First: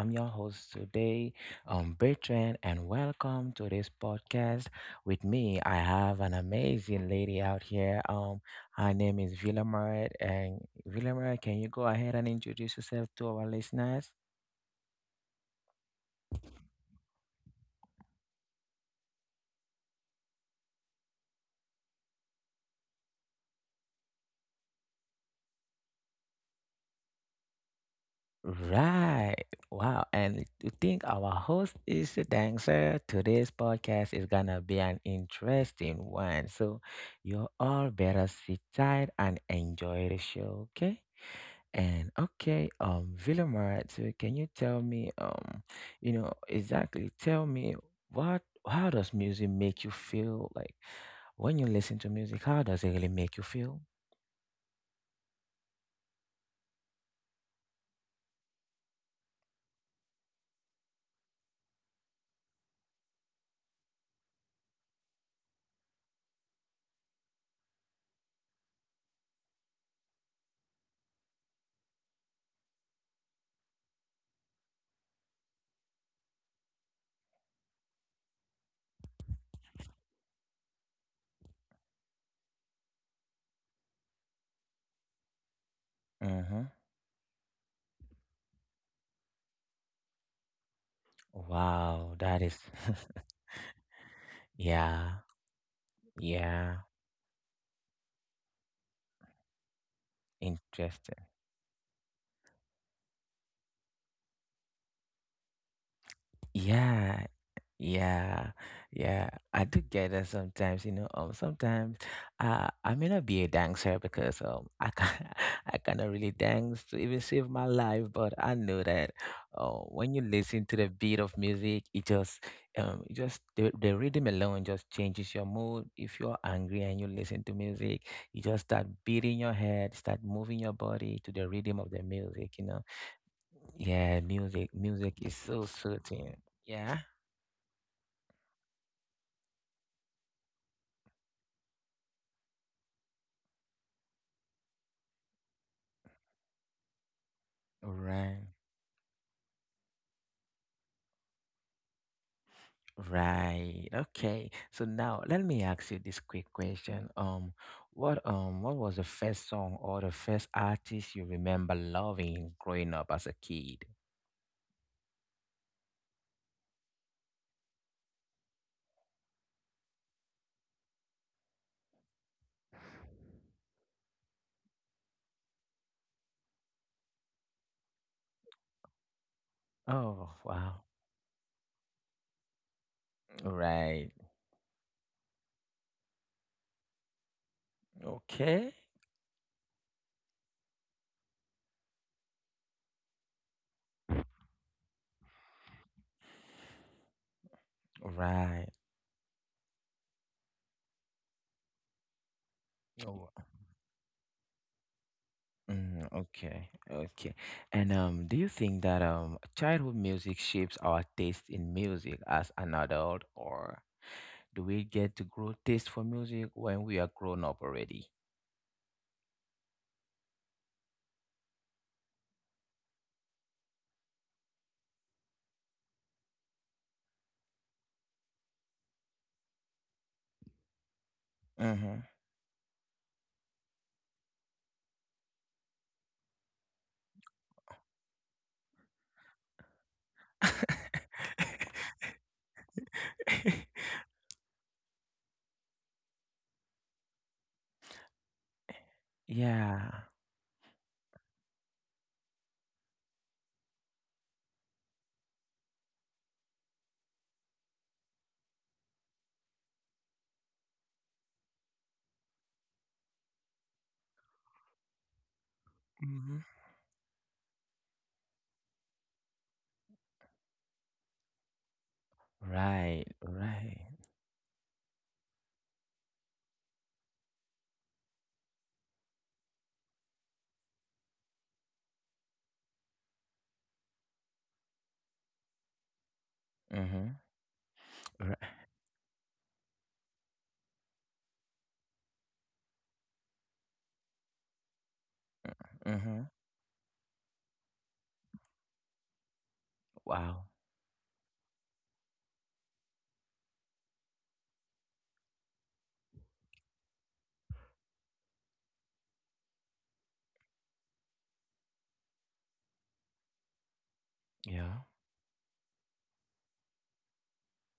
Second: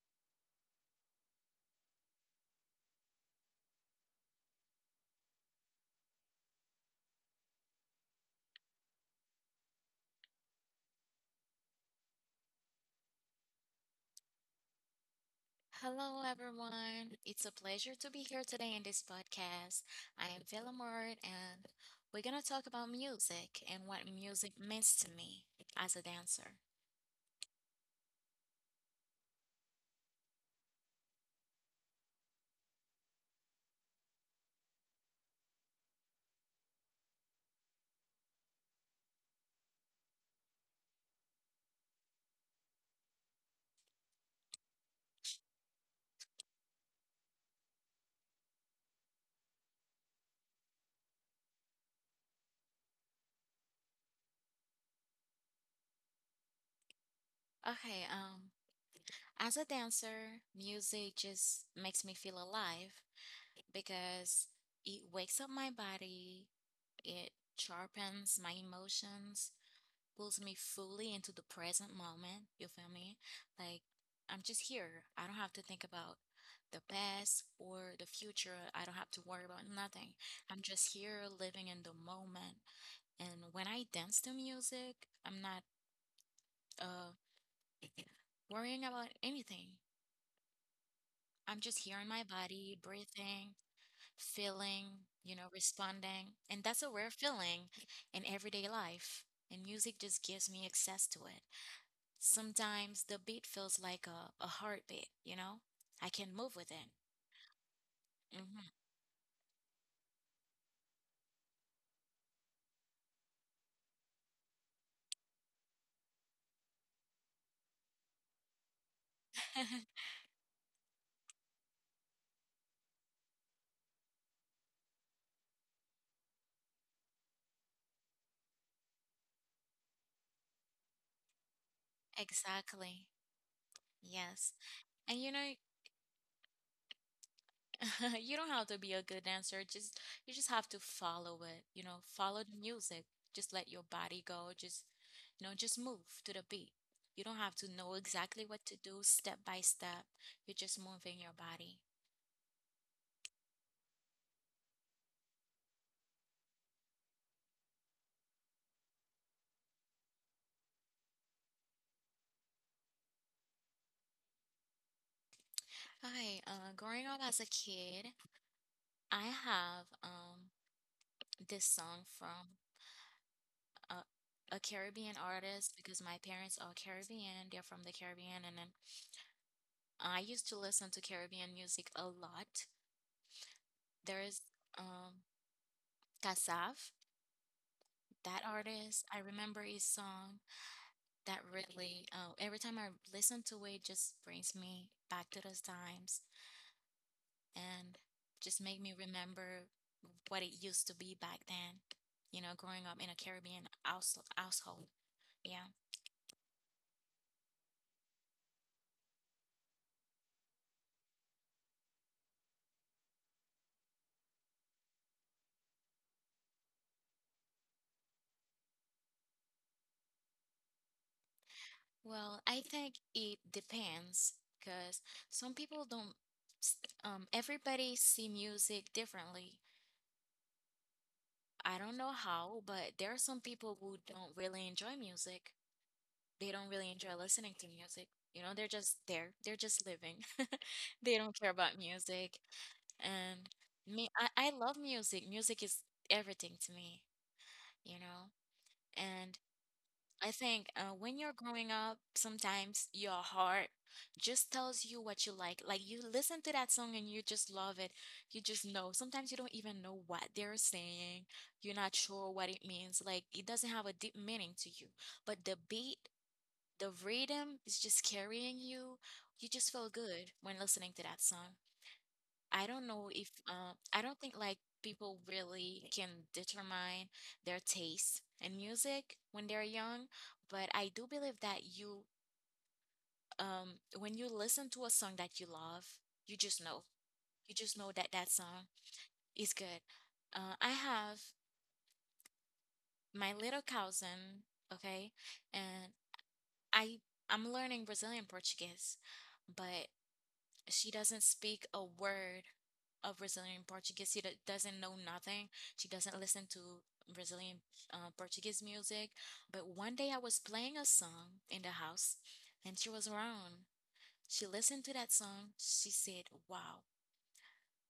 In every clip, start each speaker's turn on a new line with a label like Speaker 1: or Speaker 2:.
Speaker 1: I'm your host today, Bertrand, and welcome to this podcast. With me, I have an amazing lady out here. Her name is Villamart, and Villamart, can you go ahead and introduce yourself to our listeners? Right. Wow. And to think our host is a dancer, today's podcast is gonna be an interesting one. So you all better sit tight and enjoy the show, okay? And okay, Villamara, so can you tell me, you know, exactly tell me what, how does music make you feel? Like when you listen to music, how does it really make you feel? Mm-hmm. Wow, that is, yeah, yeah, interesting. Yeah, yeah, yeah, I do get that sometimes, you know. Sometimes I may not be a dancer because I can I cannot really dance to even save my life, but I know that when you listen to the beat of music, it just the rhythm alone just changes your mood. If you're angry and you listen to music, you just start beating your head, start moving your body to the rhythm of the music, you know. Yeah, music is so soothing. Yeah, right. Right. Okay. So now let me ask you this quick question. What was the first song or the first artist you remember loving growing up as a kid? Oh, wow. Right. Okay. Right. Oh, mm, okay. Okay. And do you think that childhood music shapes our taste in music as an adult, or do we get to grow taste for music when we are grown up already? Mm-hmm. Yeah. Mhm. Right, right. Mhm. Ri mhm. Wow. Yeah.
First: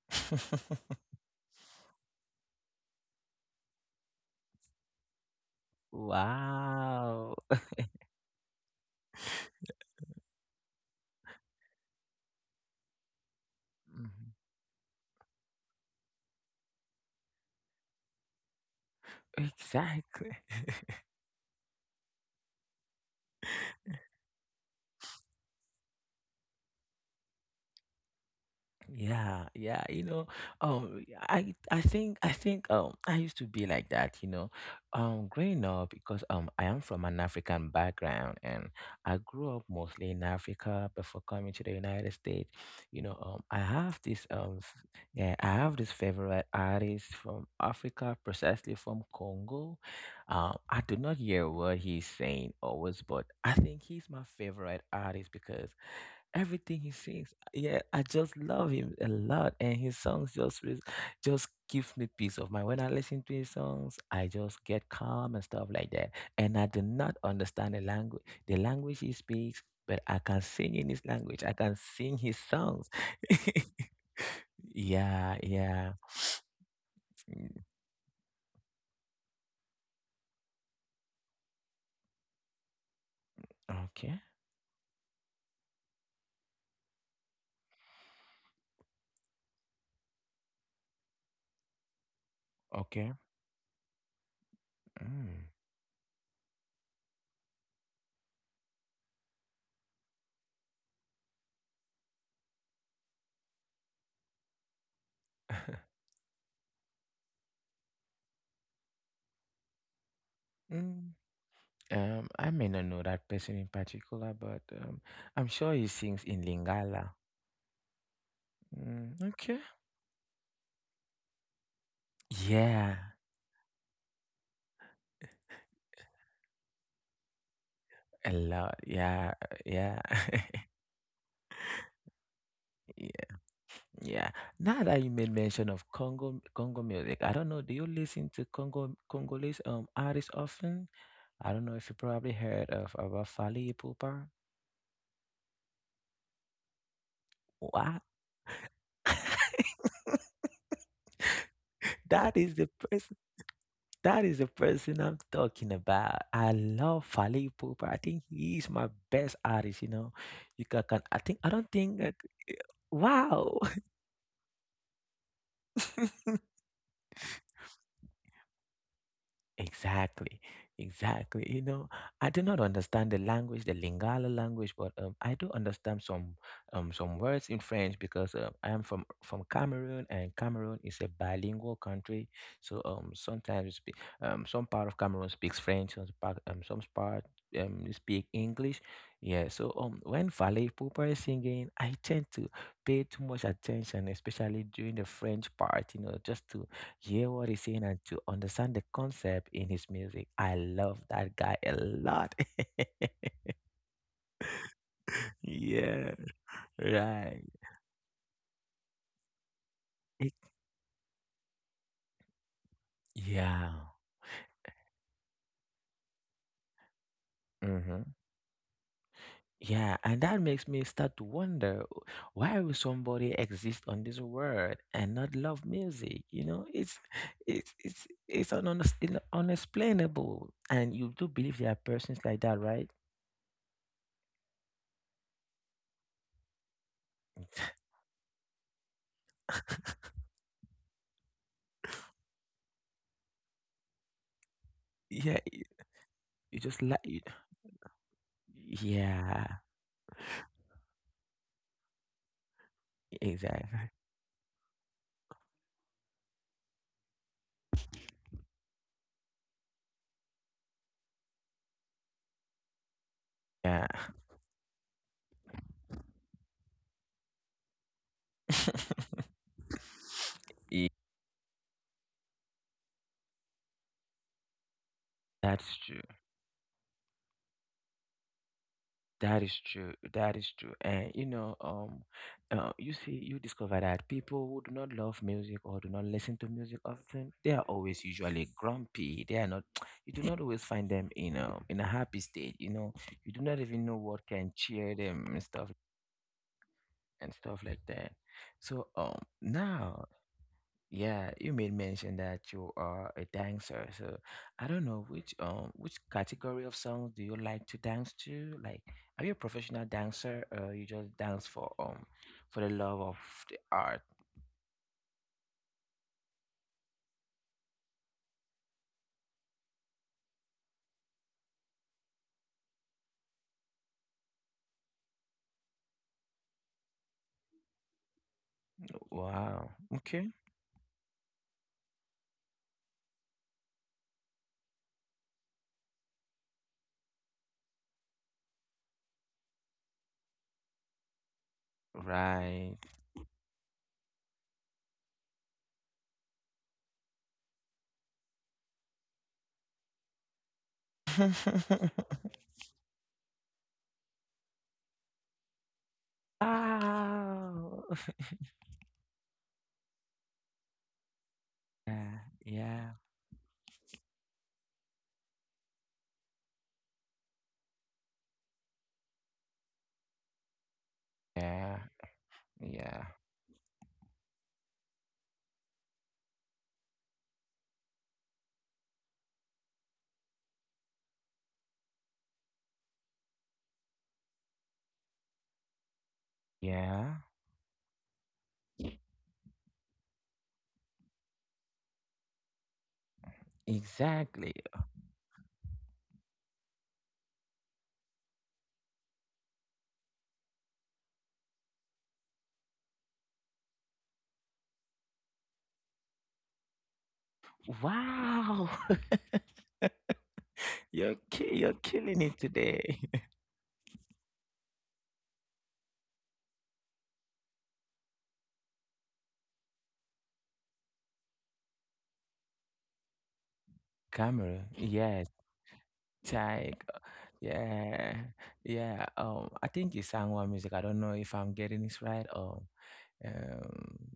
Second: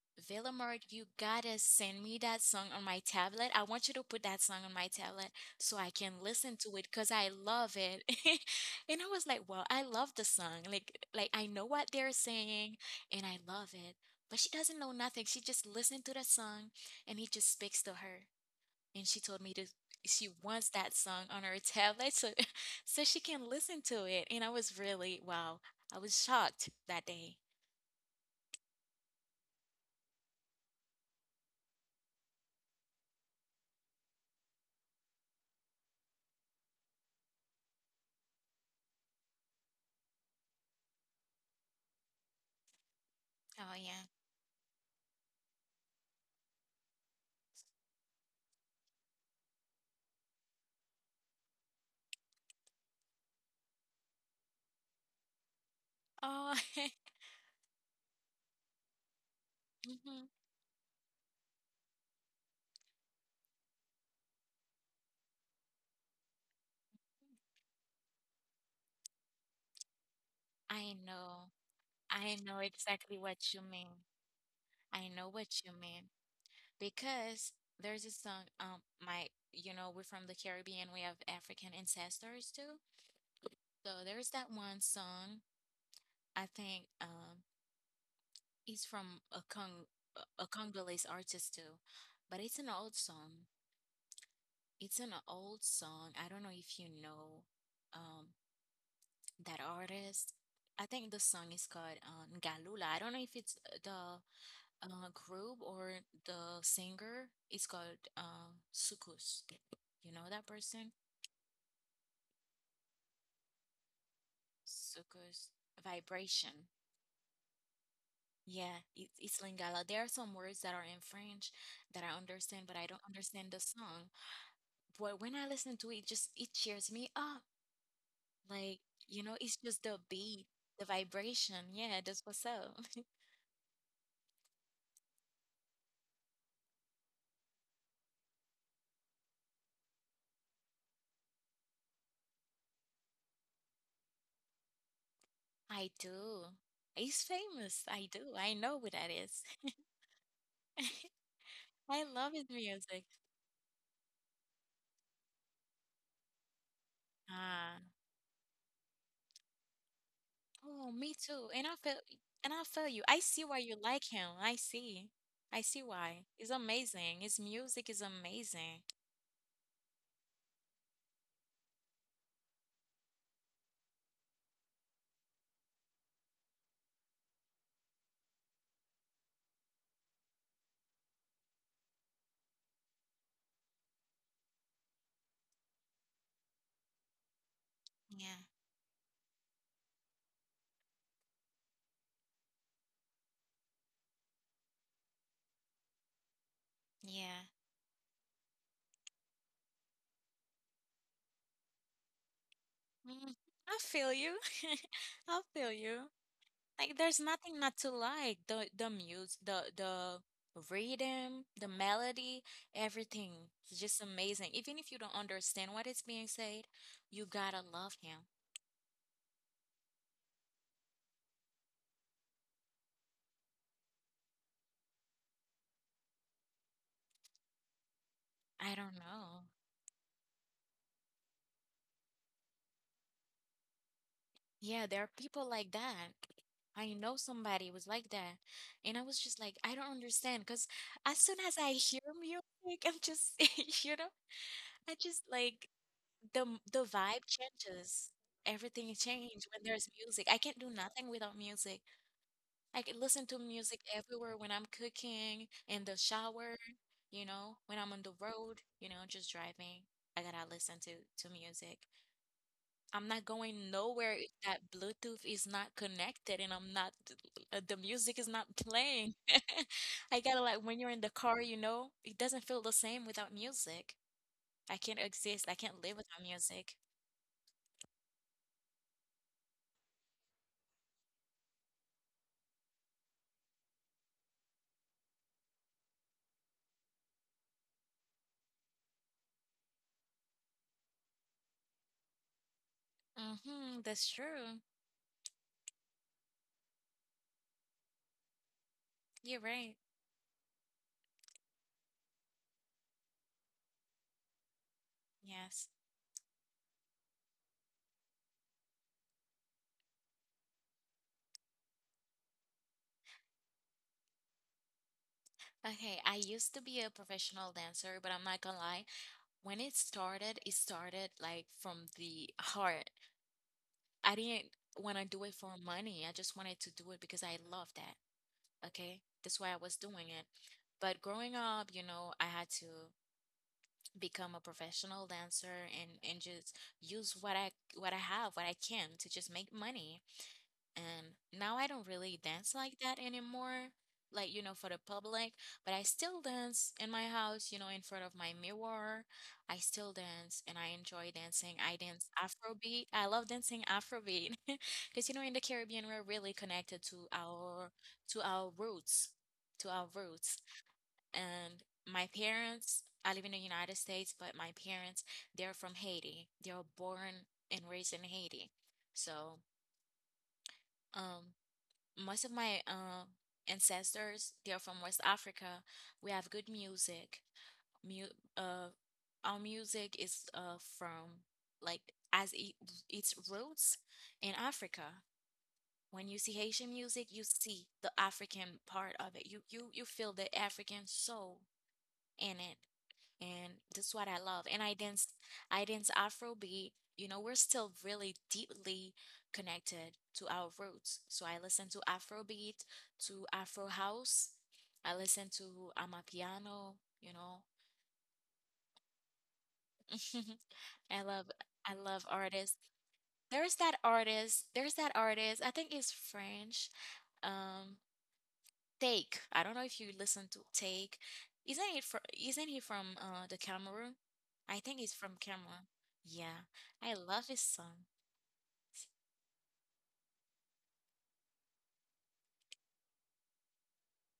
Speaker 1: Wow. Mhm. Exactly. Yeah, yeah, you know, I think I used to be like that, you know, growing up because I am from an African background and I grew up mostly in Africa before coming to the United States. You know, I have this f- yeah, I have this favorite artist from Africa, precisely from Congo. I do not hear what he's saying always, but I think he's my favorite artist because everything he sings, yeah, I just love him a lot, and his just gives me peace of mind. When I listen to his songs, I just get calm and stuff like that. And I do not understand the language he speaks, but I can sing in his language. I can sing his songs. Yeah, yeah. Okay, okay. Mm. Mm. I may not know that person in particular, but I'm sure he sings in Lingala. Mm, okay. Yeah, a lot. Yeah, yeah, yeah, yeah. Now that you made mention of Congo, Congo music, I don't know. Do you listen to Congo Congolese artists often? I don't know if you probably heard of about Fally Ipupa. Wow, that is the person. That is the person I'm talking about. I love Fally Ipupa. I think he is my best artist, you know. You can I think I don't think wow. Exactly, exactly. You know, I do not understand the language, the Lingala language, but I do understand some words in French because I am from Cameroon, and Cameroon is a bilingual country. So sometimes we some part of Cameroon speaks French, some part they speak English. Yeah. So when Valet Pupa is singing, I tend to pay too much attention, especially during the French part. You know, just to hear what he's saying and to understand the concept in his music. I love that guy a lot. Yeah, right. It- yeah. Hmm. Yeah, and that makes me start to wonder, "Oh, why will somebody exist on this world and not love music?" You know, it's it's it's unexplainable. And you do believe there are persons like that, right? Yeah, you just like yeah, exactly. Yeah. Yeah, that's true. That is true. That is true. And you know, you see, you discover that people who do not love music or do not listen to music often, they are always usually grumpy. They are not. You do not always find them in a happy state. You know, you do not even know what can cheer them and stuff like that. So now, yeah, you made mention that you are a dancer. So I don't know which category of songs do you like to dance to? Like, are you a professional dancer or you just dance for the love of the art? Wow. Okay. Right. Wow. Yeah, yeah, yeah, yeah, yeah. Exactly. Wow. You're killing it today. Camera. Yes. Like, yeah, yeah. I think he sang one music. I don't know if I'm getting this right. Um,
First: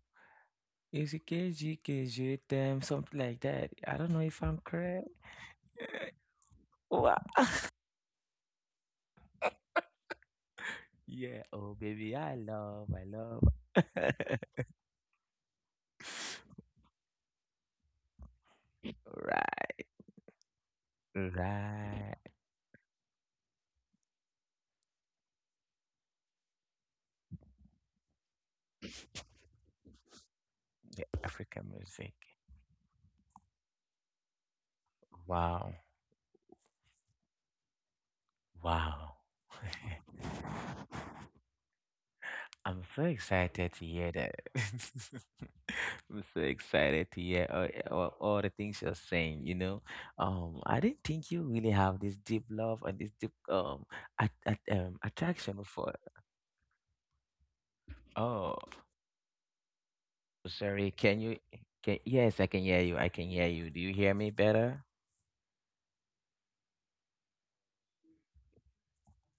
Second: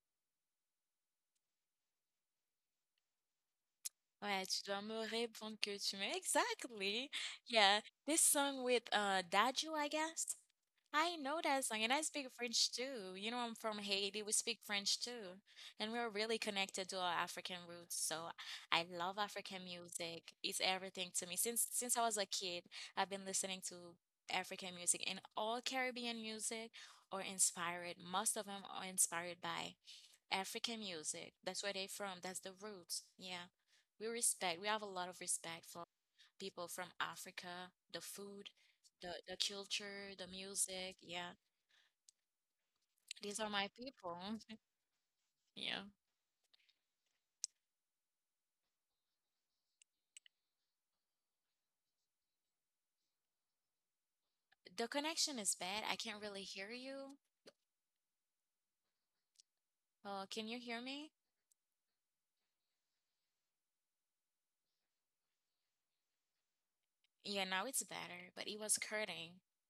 Speaker 1: is it KG, them, something like that. I don't know if I'm correct. Wha- yeah. Oh, baby, I love, I love. Right, right. African music. Wow, wow. I'm so excited to hear that. I'm so excited to hear all the things you're saying. You know, I didn't think you really have this deep love and this deep attraction before. Oh, sorry. Can you? Can yes, I can hear you. I can hear you. Do you hear me better?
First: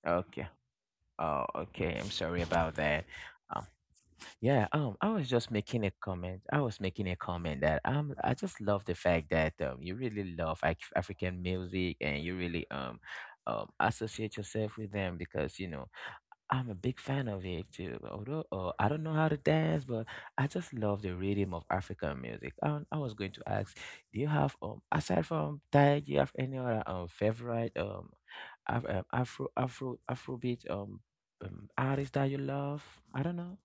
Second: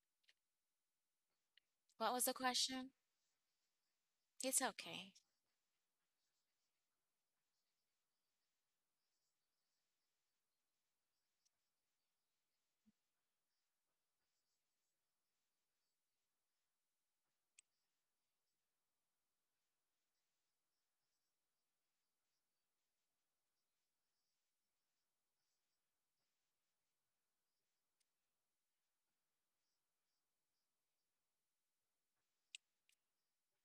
Speaker 1: Okay. Oh, okay. I'm sorry about that. Yeah, I was just making a comment. I was making a comment that I just love the fact that you really love African music and you really associate yourself with them because you know I'm a big fan of it too. Although I don't know how to dance, but I just love the rhythm of African music. I was going to ask, do you have aside from Thai, do you have any other favorite Afrobeat artist that you love? I don't know.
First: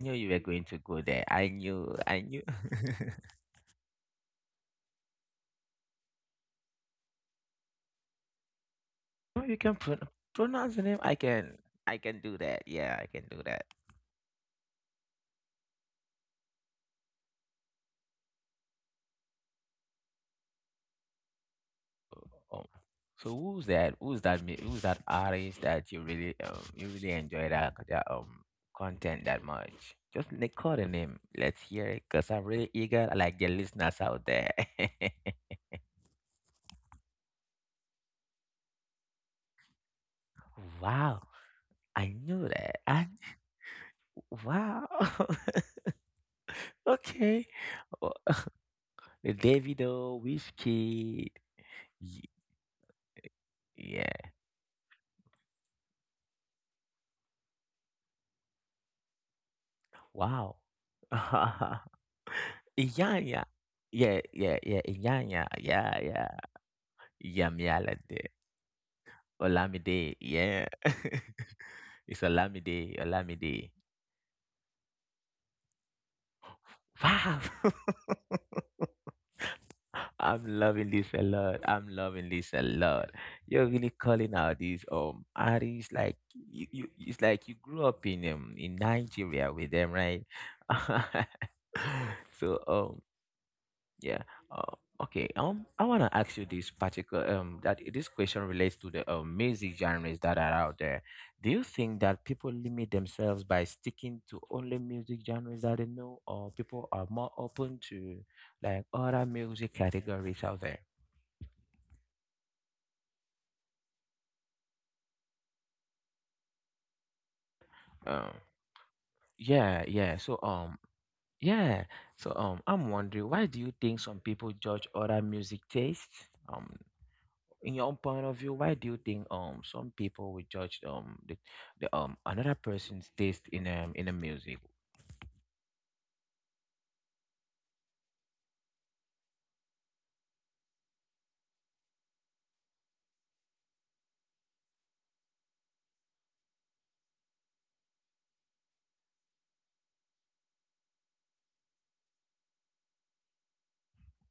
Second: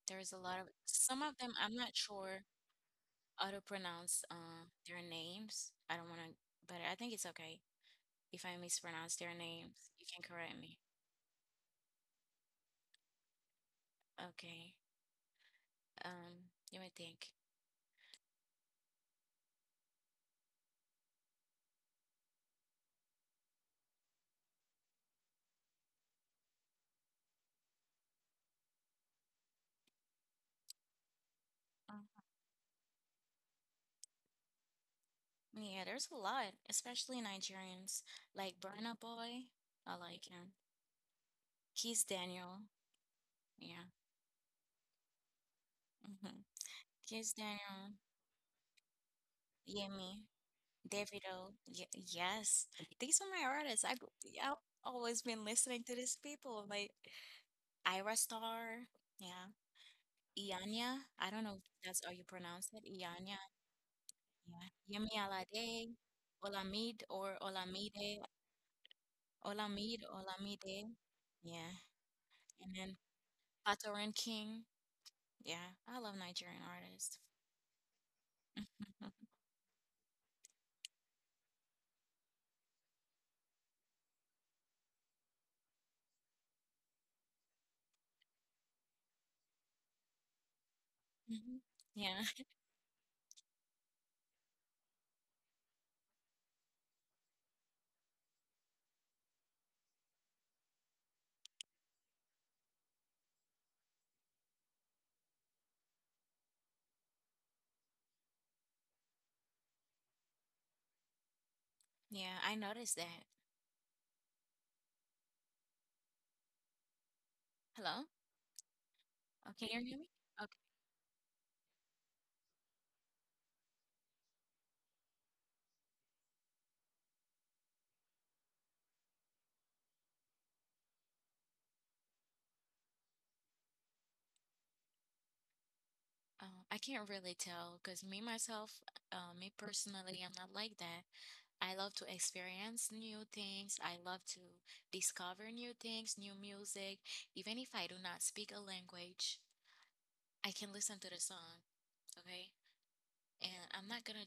Speaker 1: Knew you were going to go there. I knew. I knew. Oh, pronounce the name. I can. I can do that. Yeah, I can do that. Um, so who's that? Who's that artist that you really enjoy that content that much? Call the name. Let's hear it, cause I'm really eager. Like the listeners out there. Wow, I knew that. I wow. Okay, oh, the Davido, Whiskey. Wow. İnyanya. Yeah, yeah, yeah. İnyanya. Yeah, yeah. Yamyalade. Olamide. Yeah. It's Olamide. Olamide. Wow. I'm loving this a lot. I'm loving this a lot. You're really calling out these artists like you it's like you grew up in Nigeria with them, right? So yeah. Uh, okay. I wanna ask you this particular that this question relates to the music genres that are out there. Do you think that people limit themselves by sticking to only music genres that they know, or people are more open to like other music categories out there? Um, yeah, yeah. So yeah. So I'm wondering why do you think some people judge other music tastes? In your own point of view, why do you think some people would judge the another person's taste in the music?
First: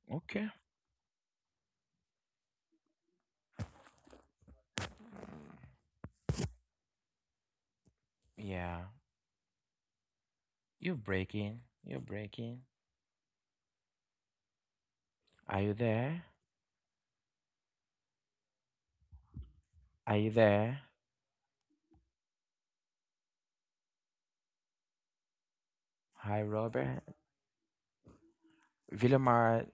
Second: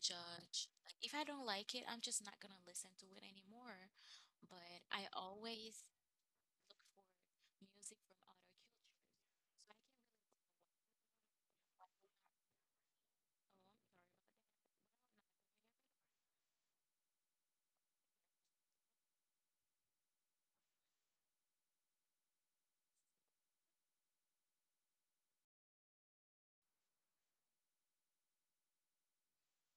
Speaker 1: Okay, yeah, you're breaking, you're breaking. Are you there? Are you there? Hi, Robert. Villamar,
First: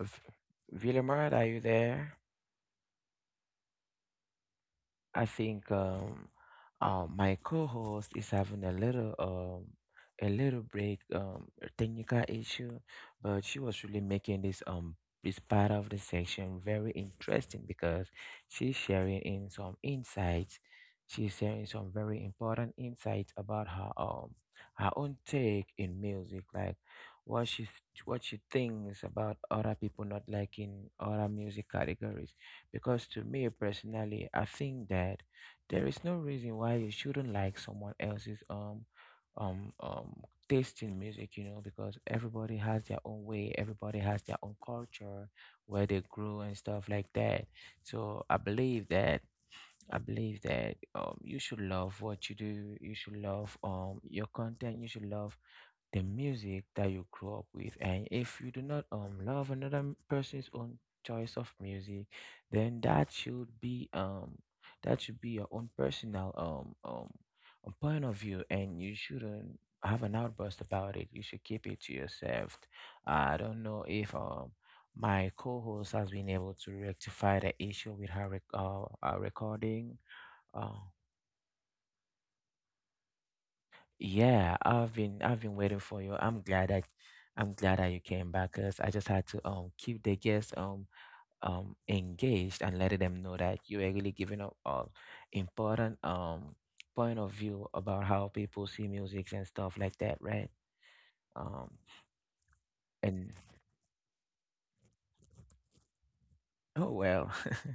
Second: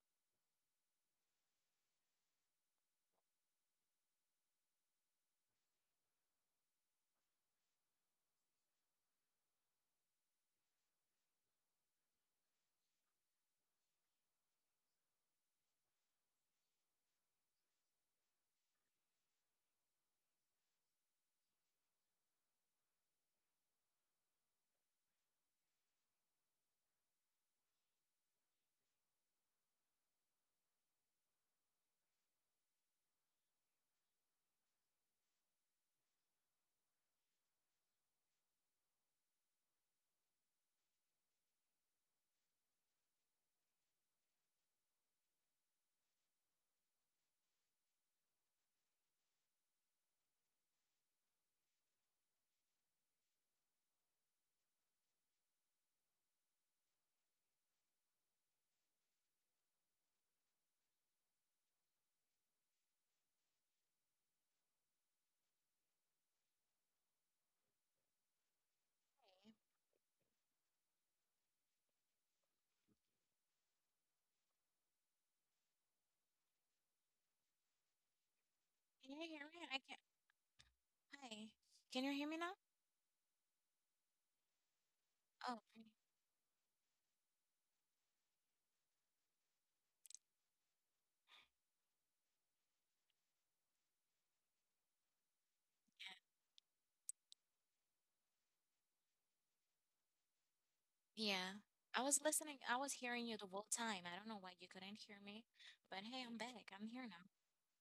Speaker 1: V- Villamar, are you there? I think my co-host is having a little break technical issue, but she was really making this this part of the section very interesting because she's sharing in some insights. She's sharing some very important insights about her her own take in music, like what she what she thinks about other people not liking other music categories. Because to me personally, I think that there is no reason why you shouldn't like someone else's um um taste in music, you know, because everybody has their own way, everybody has their own culture, where they grew and stuff like that. So I believe that you should love what you do, you should love your content, you should love the music that you grew up with. And if you do not love another person's own choice of music, then that should be your own personal point of view, and you shouldn't have an outburst about it. You should keep it to yourself. I don't know if. My co-host has been able to rectify the issue with her, recording. Um, Yeah, I've been waiting for you. I'm glad that you came back because I just had to keep the guests engaged and letting them know that you are really giving up a important point of view about how people see music and stuff like that, right? Um and Oh well.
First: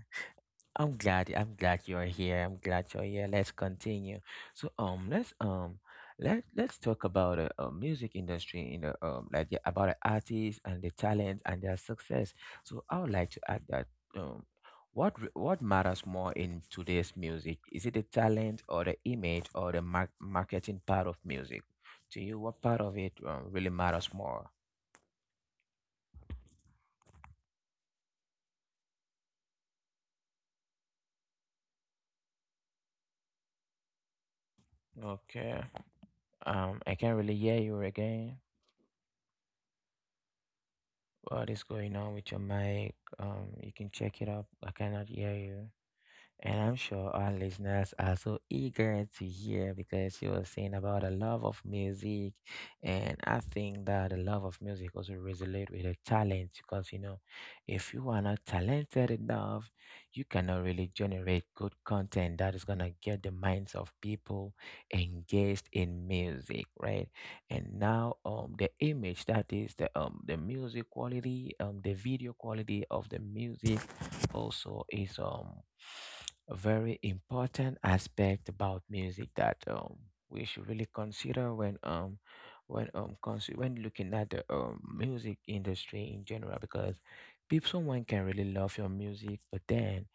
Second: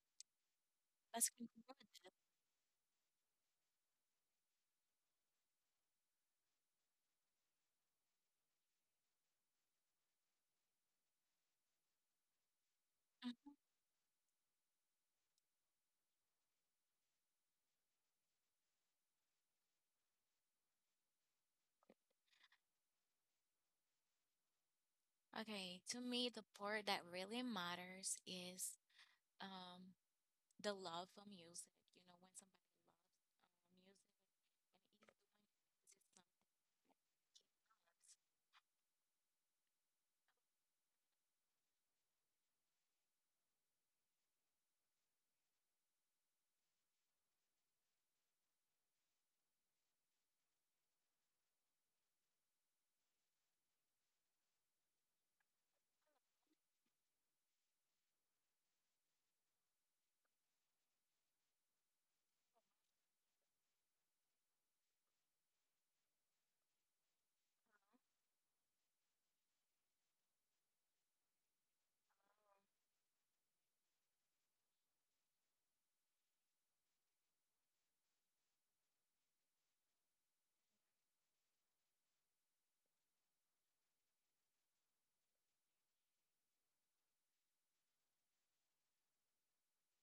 Speaker 1: I'm glad you're here. I'm glad you're here. Let's continue. So let's let's talk about the music industry in the about the artists and the talent and their success. So I would like to add that um what matters more in today's music? Is it the talent or the image or the marketing part of music? To you, what part of it really matters more? Okay. I can't really hear you again. What is going on with your mic? You can check it up. I cannot hear you. And I'm sure our listeners are so eager to hear because you were saying about a love of music. And I think that the love of music also resonate with the talent because, you know, if you are not talented enough, you cannot really generate good content that is going to get the minds of people engaged in music, right? And now, the image, that is the music quality, the video quality of the music also is a very important aspect about music that we should really consider when when looking at the music industry in general. Because people someone can really love your music, but then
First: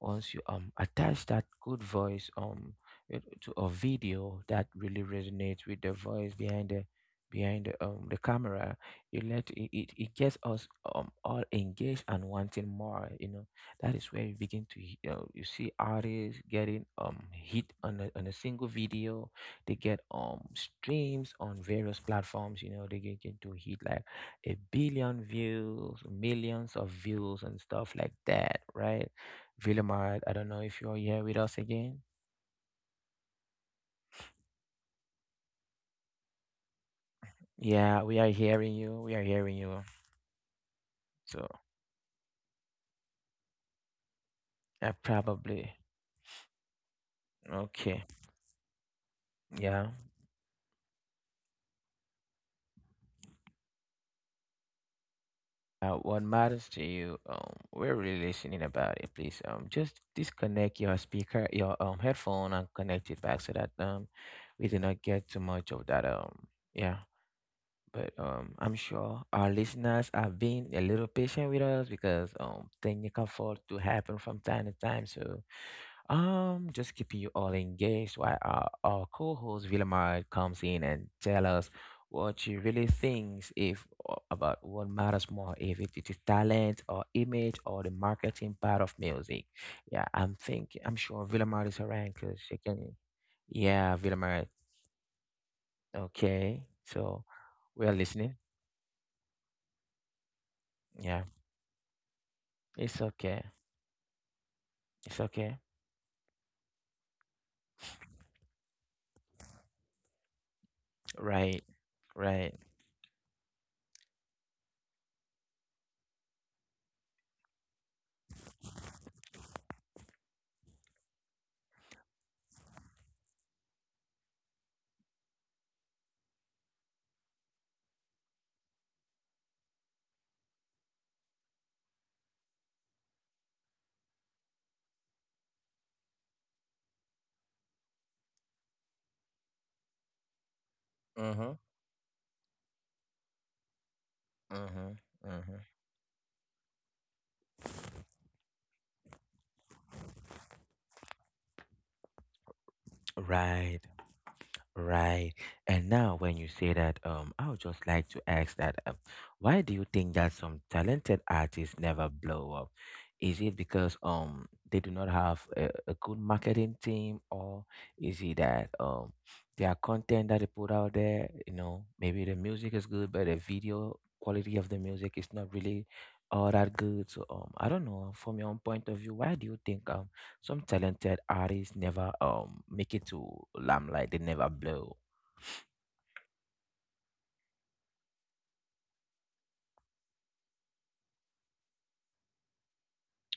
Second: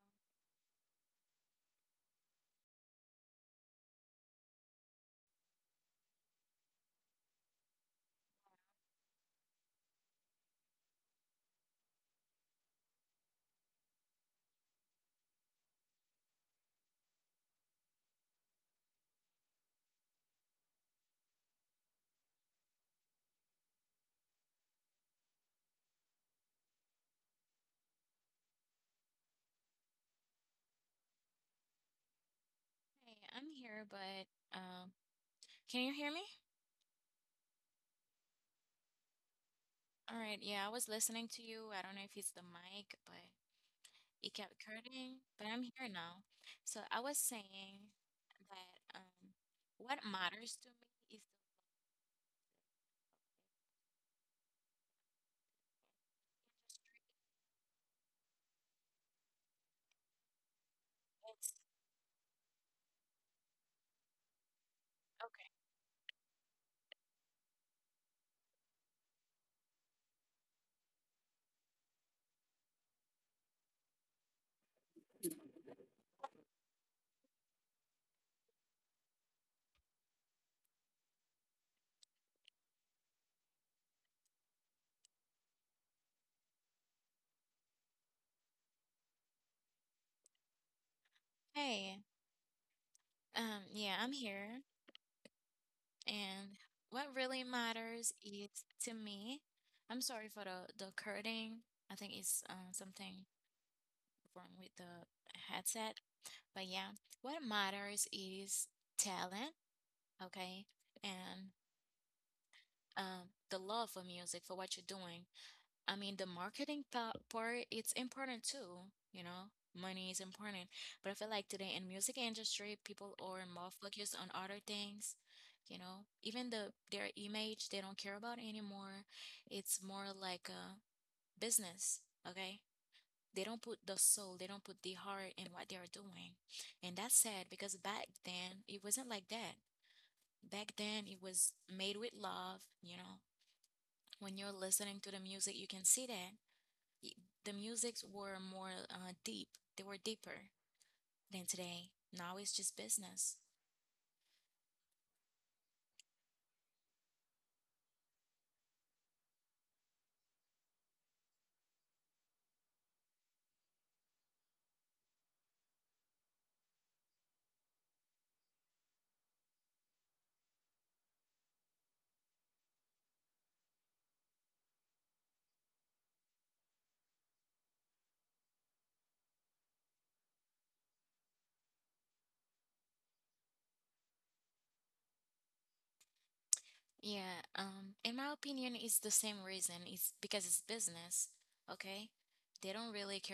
Speaker 1: once you attach that good voice to a video that really resonates with the voice behind the the camera, it let it, it, it gets us all engaged and wanting more, you know. That is where you begin to you see artists getting hit on a single video. They get streams on various platforms. You know, they get into hit like a billion views, millions of views and stuff like that, right? Villamard, I don't know if you're here with us again. Yeah, we are hearing you. We are hearing you. So, I probably. Okay. Yeah. What matters to you. We're really listening about it. Please, just disconnect your speaker, your headphone, and connect it back so that we do not get too much of that. Yeah. But I'm sure our listeners have been a little patient with us because technical fault do happen from time to time. So just keeping you all engaged while our co-host Villamar comes in and tell us what she really thinks if o- about what matters more, if it is talent or image or the marketing part of music. Yeah, I'm thinking, I'm sure Villamar is around because she can, yeah, Villamar. Okay. So we are listening. Yeah. It's okay. It's okay. Right. Right. Mm-hmm. Mm-hmm. Mm-hmm. Right. Right. And now, when you say that, I would just like to ask that, why do you think that some talented artists never blow up? Is it because they do not have a good marketing team, or is it that their content that they put out there, you know, maybe the music is good, but the video quality of the music is not really all that good. So I don't know. From your own point of view, why do you think some talented artists never make it to limelight. They never blow.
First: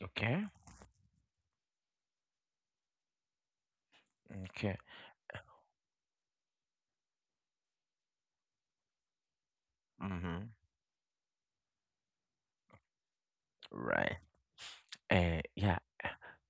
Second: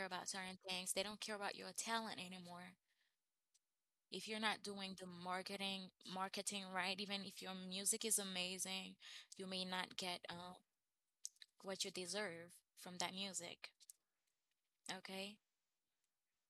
Speaker 1: Okay. Okay. Mm-hmm. Right. And yeah,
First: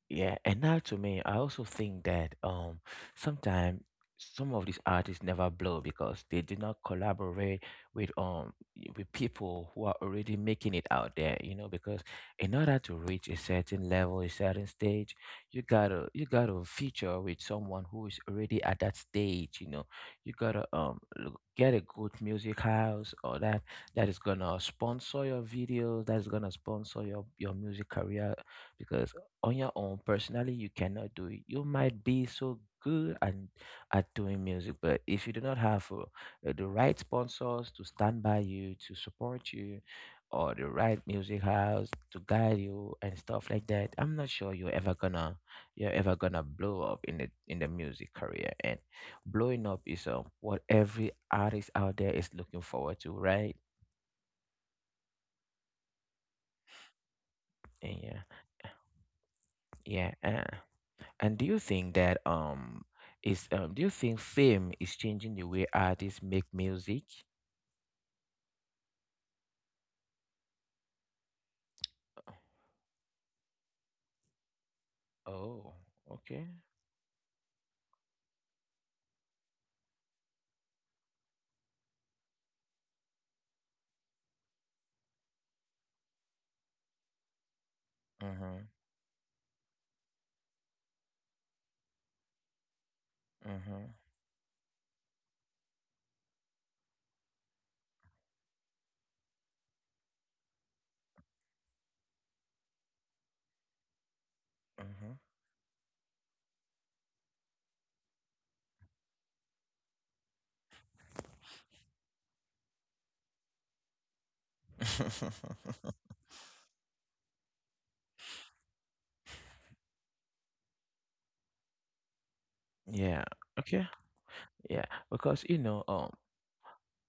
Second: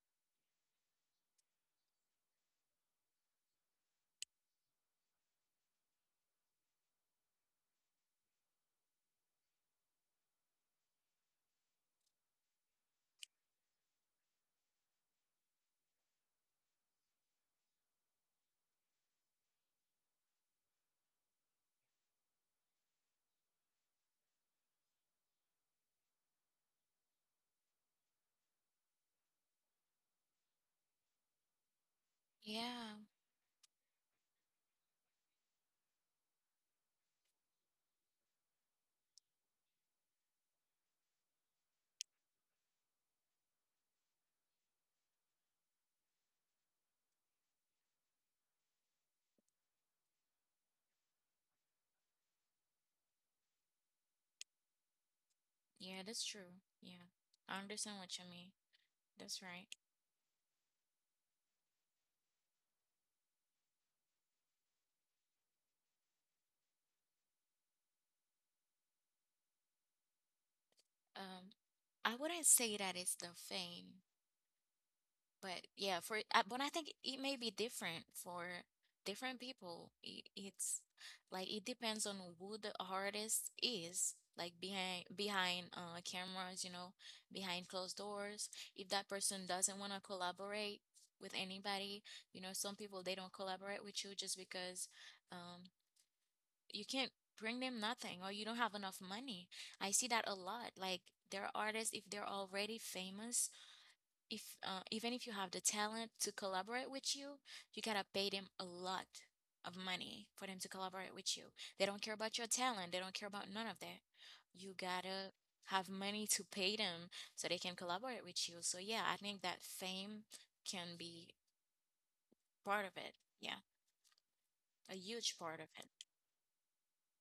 Speaker 1: yeah. And now to me, I also think that sometimes some of these artists never blow because they did not collaborate with um with people who are already making it out there, you know, because in order to reach a certain level, a certain stage, you gotta feature with someone who is already at that stage, you know. You gotta get a good music house, or that that is gonna sponsor your videos, that is gonna sponsor your music career. Because on your own, personally, you cannot do it. You might be so good and at doing music, but if you do not have the right sponsors to stand by you, to support you, or the right music house to guide you and stuff like that, I'm not sure you're ever gonna blow up in the music career. And blowing up is what every artist out there is looking forward to, right? And yeah, yeah, uh, and do you think that is do you think fame is changing the way artists make music? Oh, okay. Mm-hmm. Mm-hmm. Mm-hmm. Yeah. Okay. Yeah. Because you know,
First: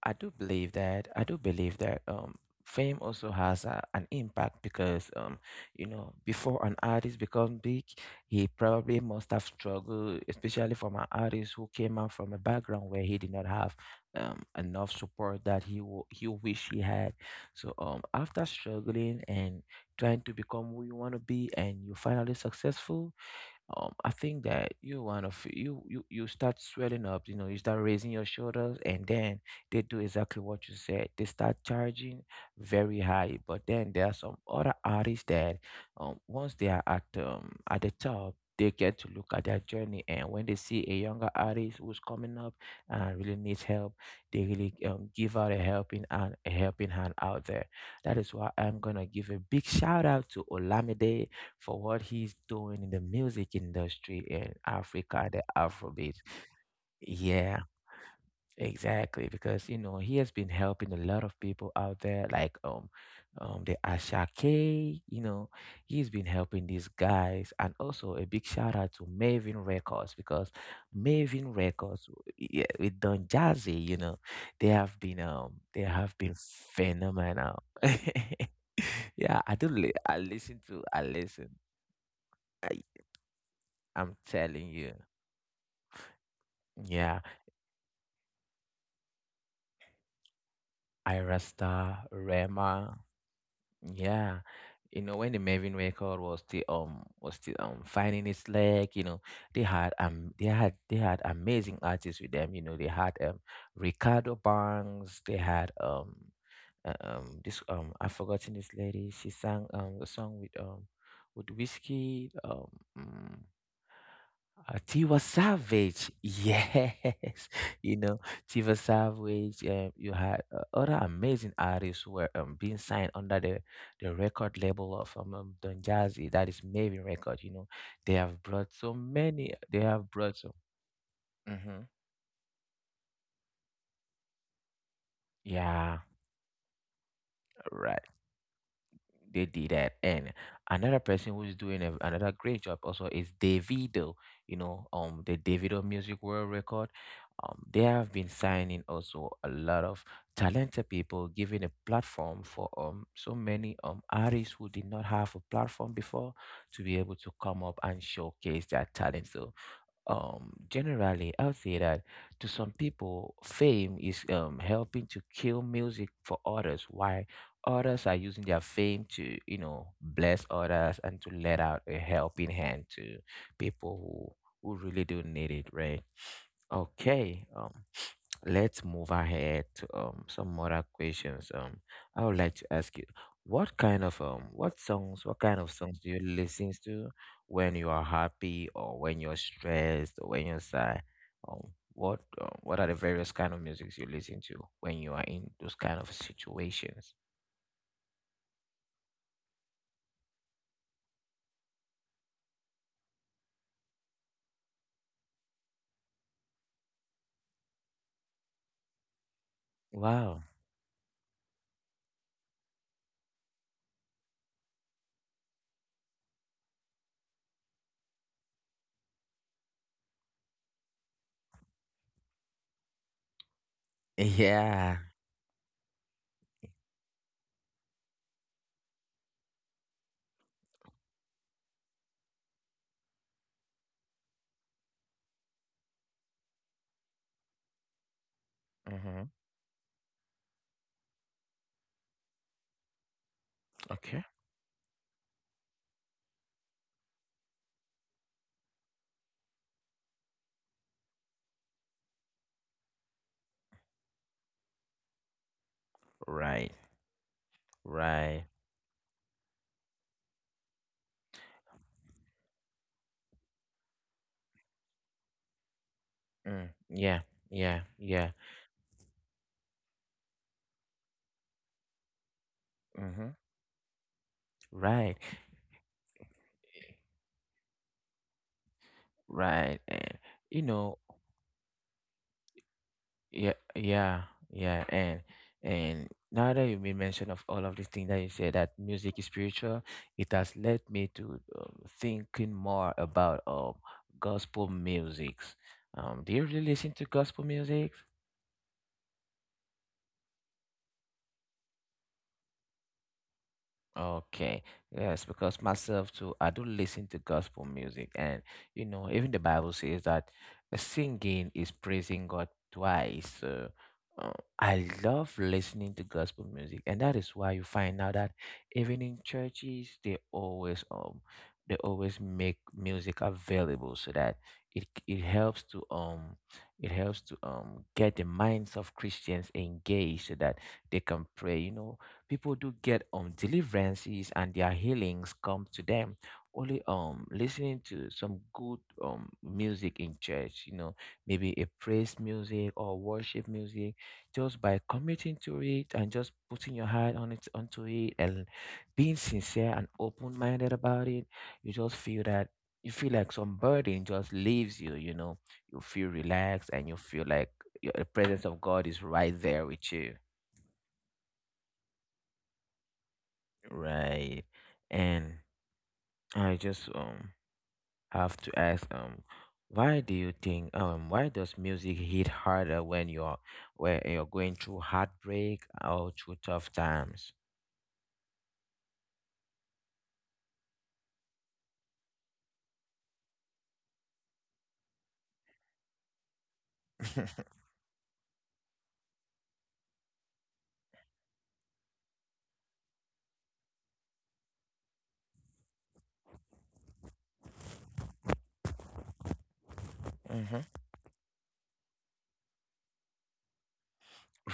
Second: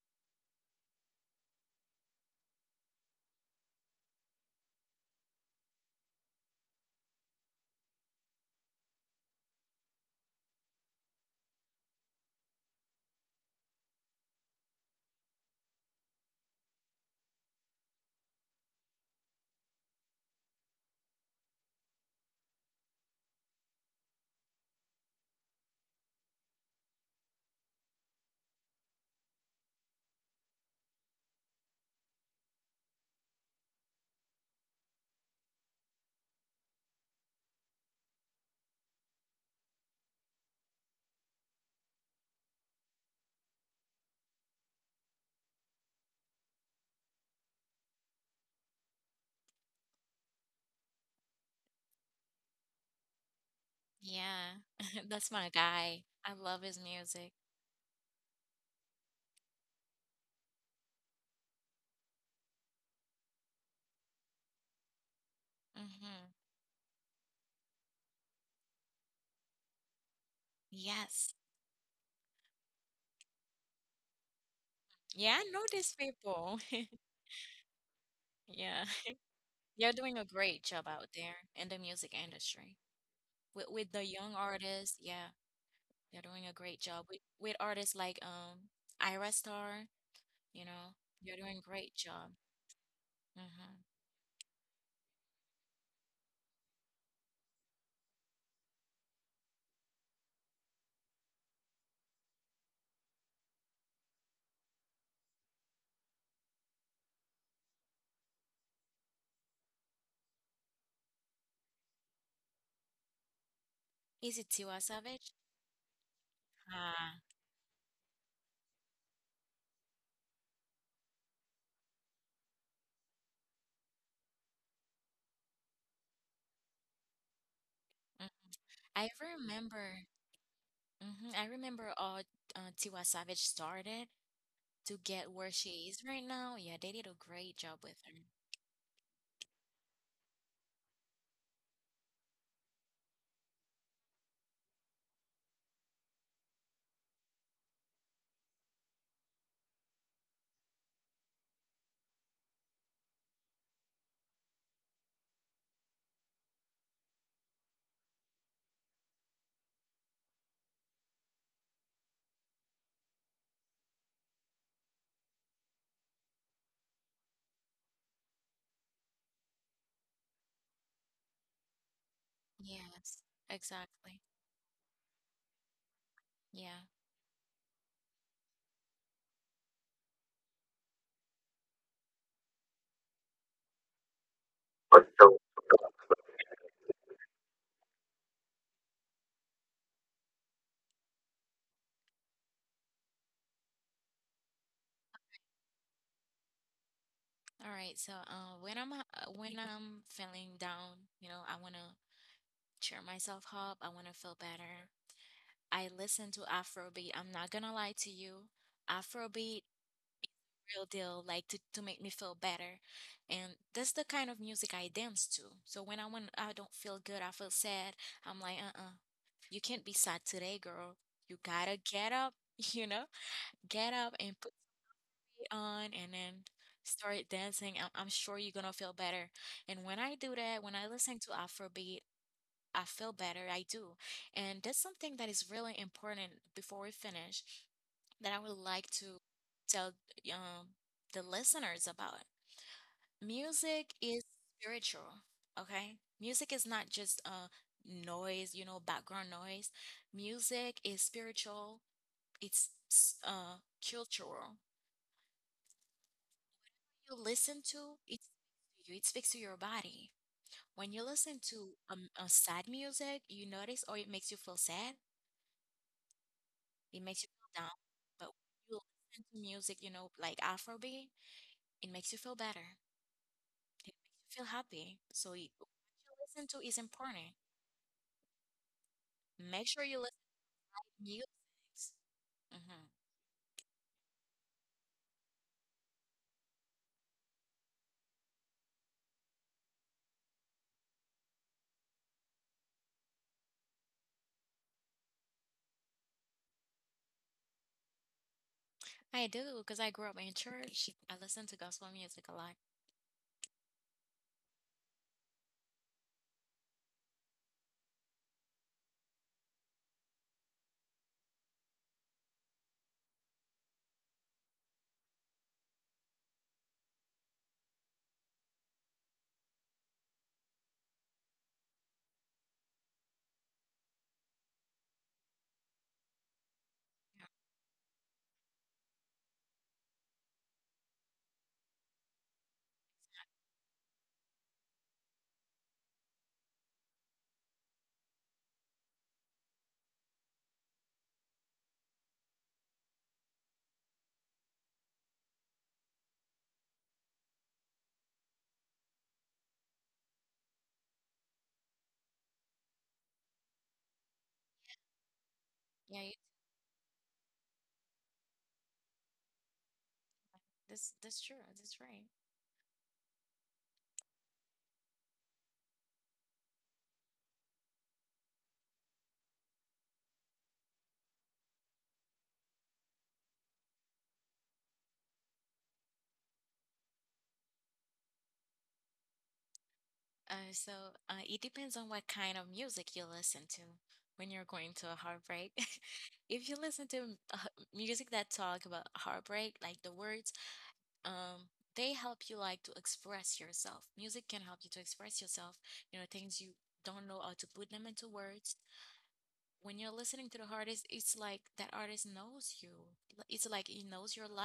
Speaker 1: I do believe that. I do believe that, fame also has an impact because, you know, before an artist becomes big, he probably must have struggled, especially from an artist who came out from a background where he did not have enough support that he wish he had. So after struggling and trying to become who you want to be, and you finally successful, I think that you start swelling up, you know, you start raising your shoulders, and then they do exactly what you said. They start charging very high, but then there are some other artists that, once they are at the top, they get to look at their journey, and when they see a younger artist who's coming up and really needs help, they really give out a helping hand out there. That is why I'm gonna give a big shout out to Olamide for what he's doing in the music industry in Africa, the Afrobeat. Yeah, exactly. Because you know he has been helping a lot of people out there, like the Ashake. You know, he's been helping these guys, and also a big shout out to Maven Records. Because Maven Records yeah, with Don Jazzy. You know, they have been phenomenal. Yeah, I do. I listen to. I listen. I'm telling you. Yeah. Irasta, Rema. Yeah. You know, when the Melvin record was still finding its leg, you know, they had amazing artists with them. You know, they had Ricardo Banks, they had this I've forgotten this lady. She sang the song with Whiskey, mm, Tiwa Savage, yes, you know Tiwa Savage. You had other amazing artists who were, being signed under the record label of Don Jazzy, that is Maven Record. You know, they have brought so many. They have brought so. Hmm. Yeah, right. They did that. And another person who's doing another great job also is Davido. You know, the Davido Music World Record. They have been signing also a lot of talented people, giving a platform for so many artists who did not have a platform before to be able to come up and showcase their talent. So generally, I would say that to some people, fame is helping to kill music for others, why others are using their fame to, you know, bless others and to let out a helping hand to people who really do need it, right? Okay. Let's move ahead to some more questions. I would like to ask you, what kind of what kind of songs do you listen to when you are happy, or when you're stressed, or when you're sad? Um, what are the various kind of musics you listen to when you are in those kind of situations? Wow. Yeah. Mm-hmm. Okay. Right. Right. Mm. Yeah. Yeah. Yeah. Mm-hmm. Right. Right. And you know, yeah, yeah, yeah, and now that you made mention of all of these things, that you said that music is spiritual, it has led me to, thinking more about gospel musics. Do you really listen to gospel music? Okay, yes, because myself too, I do listen to gospel music. And you know, even the Bible says that, singing is praising God twice. So, uh, I love listening to gospel music, and that is why you find out that even in churches, they always make music available so that it helps to get the minds of Christians engaged so that they can pray. You know, people do get deliverances and their healings come to them only listening to some good music in church, you know, maybe a praise music or worship music, just by committing to it and just putting your heart on it onto it and being sincere and open-minded about it. You just feel that you feel like some burden just leaves you, you know. You feel relaxed and you feel like the presence of God is right there with you. Right. And I just have to ask, why do you think, why does music hit harder when you're going through heartbreak or through tough times? Hmm.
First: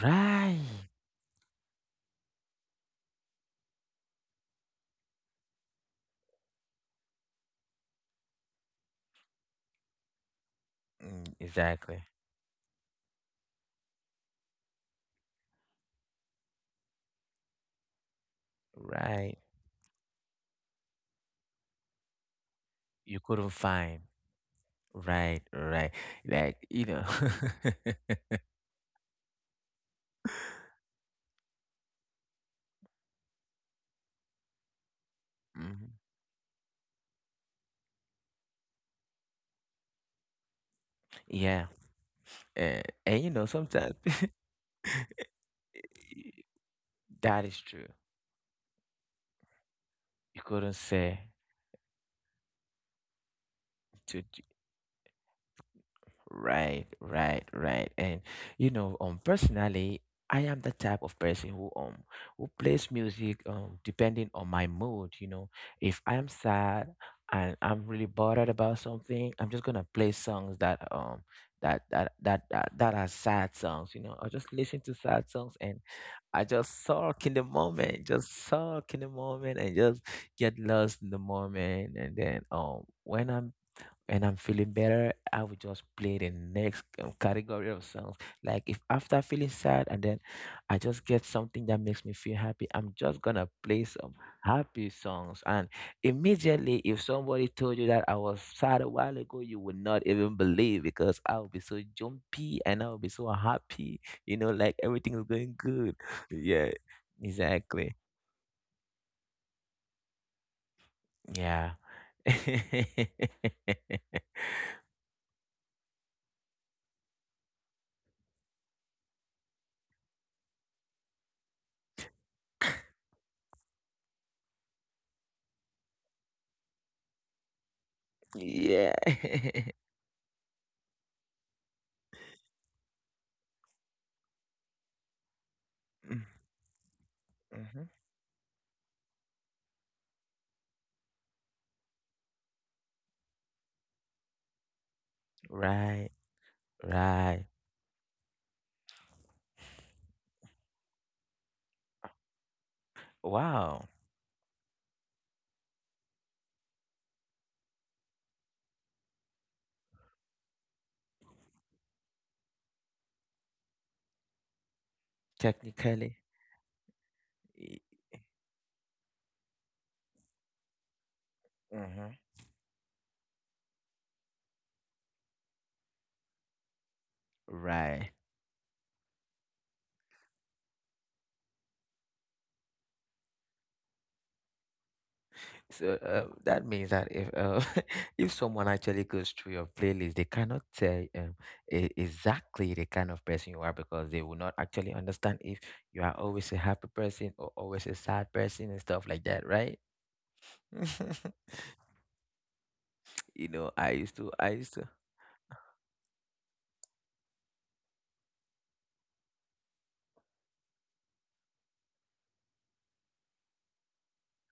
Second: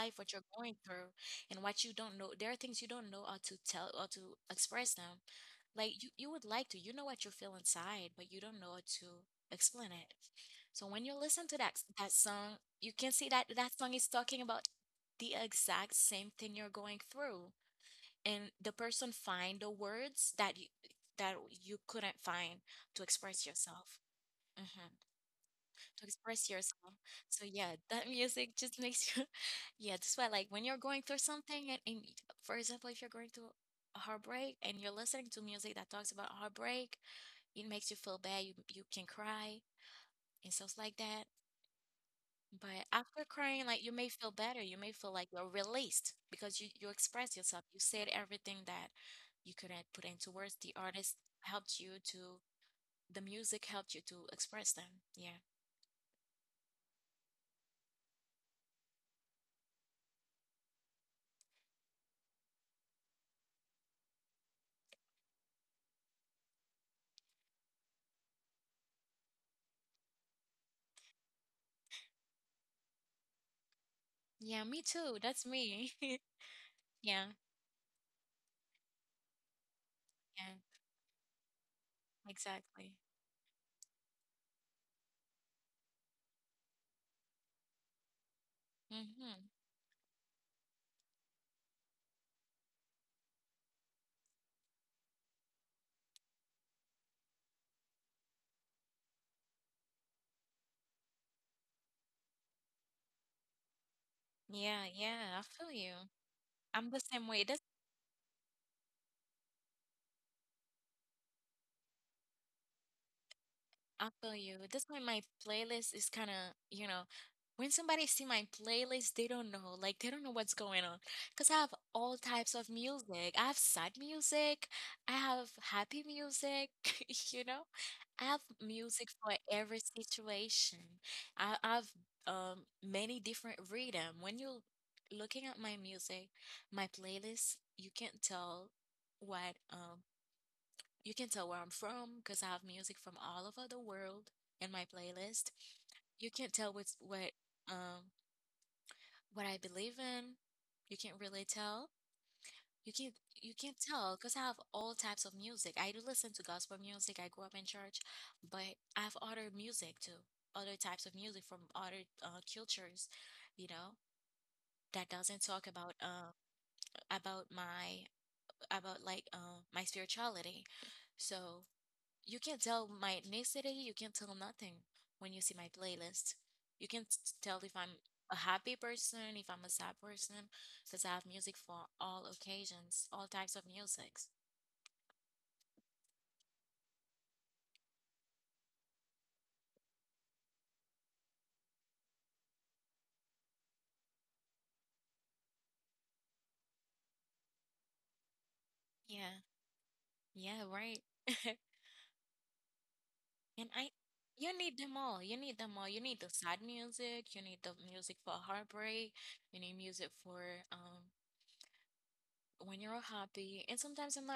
Speaker 1: Right. Mm, exactly. Right. You couldn't find. Right, right. Like, you know. Mhm. Yeah. And you know, sometimes, that is true. You couldn't say to. Right, right, right. And you know, personally, I am the type of person who plays music depending on my mood, you know. If I'm sad and I'm really bothered about something, I'm just gonna play songs that are sad songs, you know. I just listen to sad songs and I just sulk in the moment, just sulk in the moment and just get lost in the moment. And then when I'm and I'm feeling better, I will just play the next category of songs. Like if after feeling sad and then I just get something that makes me feel happy, I'm just gonna play some happy songs. And immediately, if somebody told you that I was sad a while ago, you would not even believe because I will be so jumpy and I will be so happy. You know, like everything is going good. Yeah, exactly. Yeah. yeah. Mhm. Right, right. Wow. Technically, mm-hmm. Right. So that means that if if someone actually goes through your playlist, they cannot tell, exactly the kind of person you are because they will not actually understand if you are always a happy person or always a sad person and stuff like that, right? You know, I used to,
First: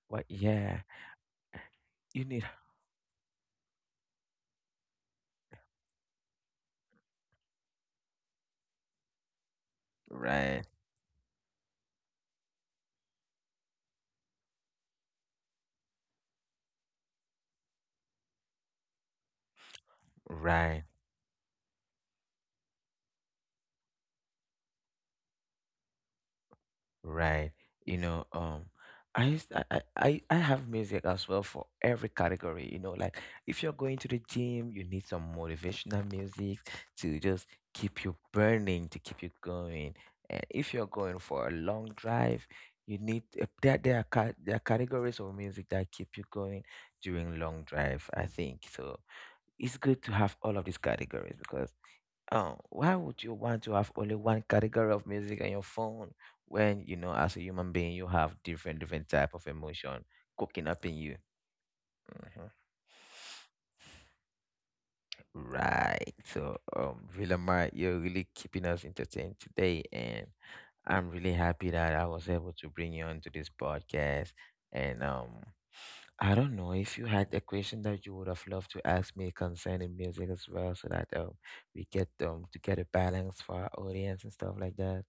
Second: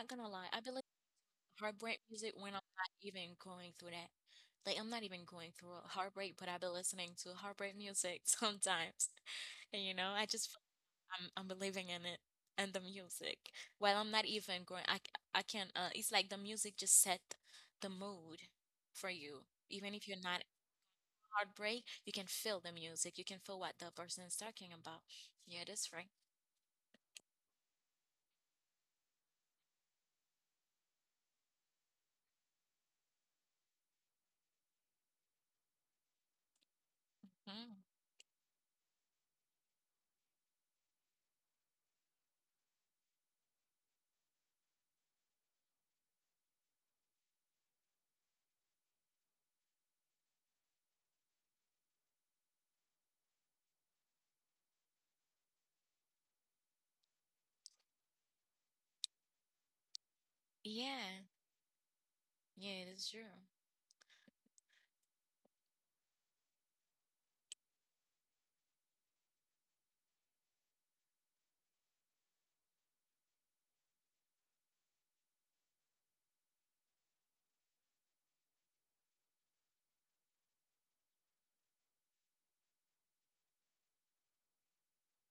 Speaker 1: what? Yeah, you need, right, right. Right. You know, I used I have music as well for every category. You know, like if you're going to the gym, you need some motivational music to just keep you burning, to keep you going. And if you're going for a long drive, you need there are categories of music that keep you going during long drive, I think. So it's good to have all of these categories. Because, oh, why would you want to have only one category of music on your phone when, you know, as a human being, you have different type of emotion cooking up in you? Hmm. Right. So, Villamar, you're really keeping us entertained today, and I'm really happy that I was able to bring you onto this podcast. And I don't know if you had a question that you would have loved to ask me concerning music as well, so that we get to get a balance for our audience and stuff like that.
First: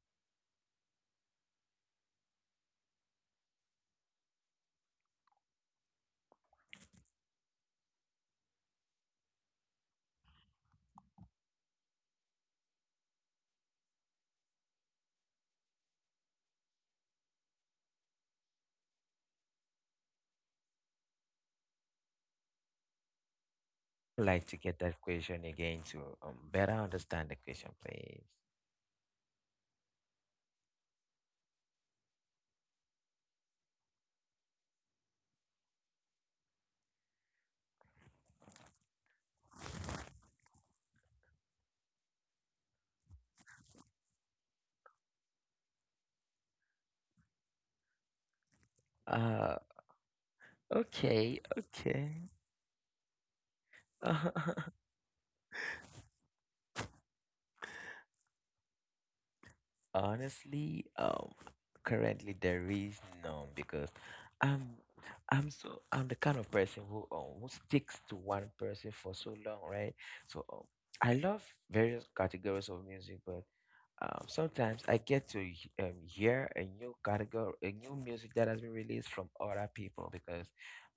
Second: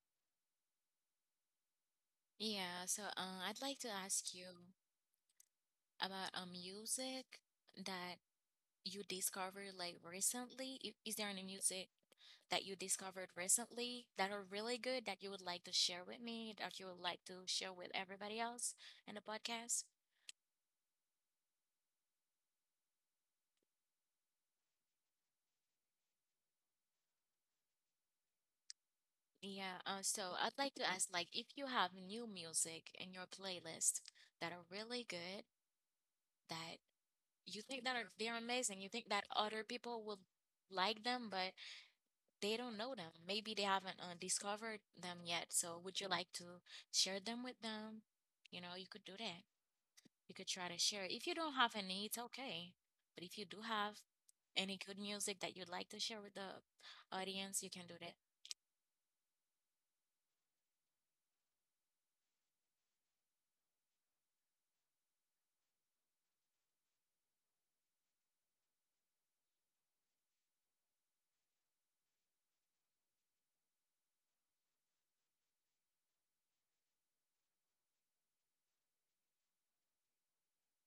Speaker 1: I'd like to get that question again to better understand the question, please. Uh, okay, okay. Honestly, currently there is none because I'm I'm the kind of person who sticks to one person for so long, right? So I love various categories of music, but sometimes I get to hear a new category, a new music that has been released from other people because,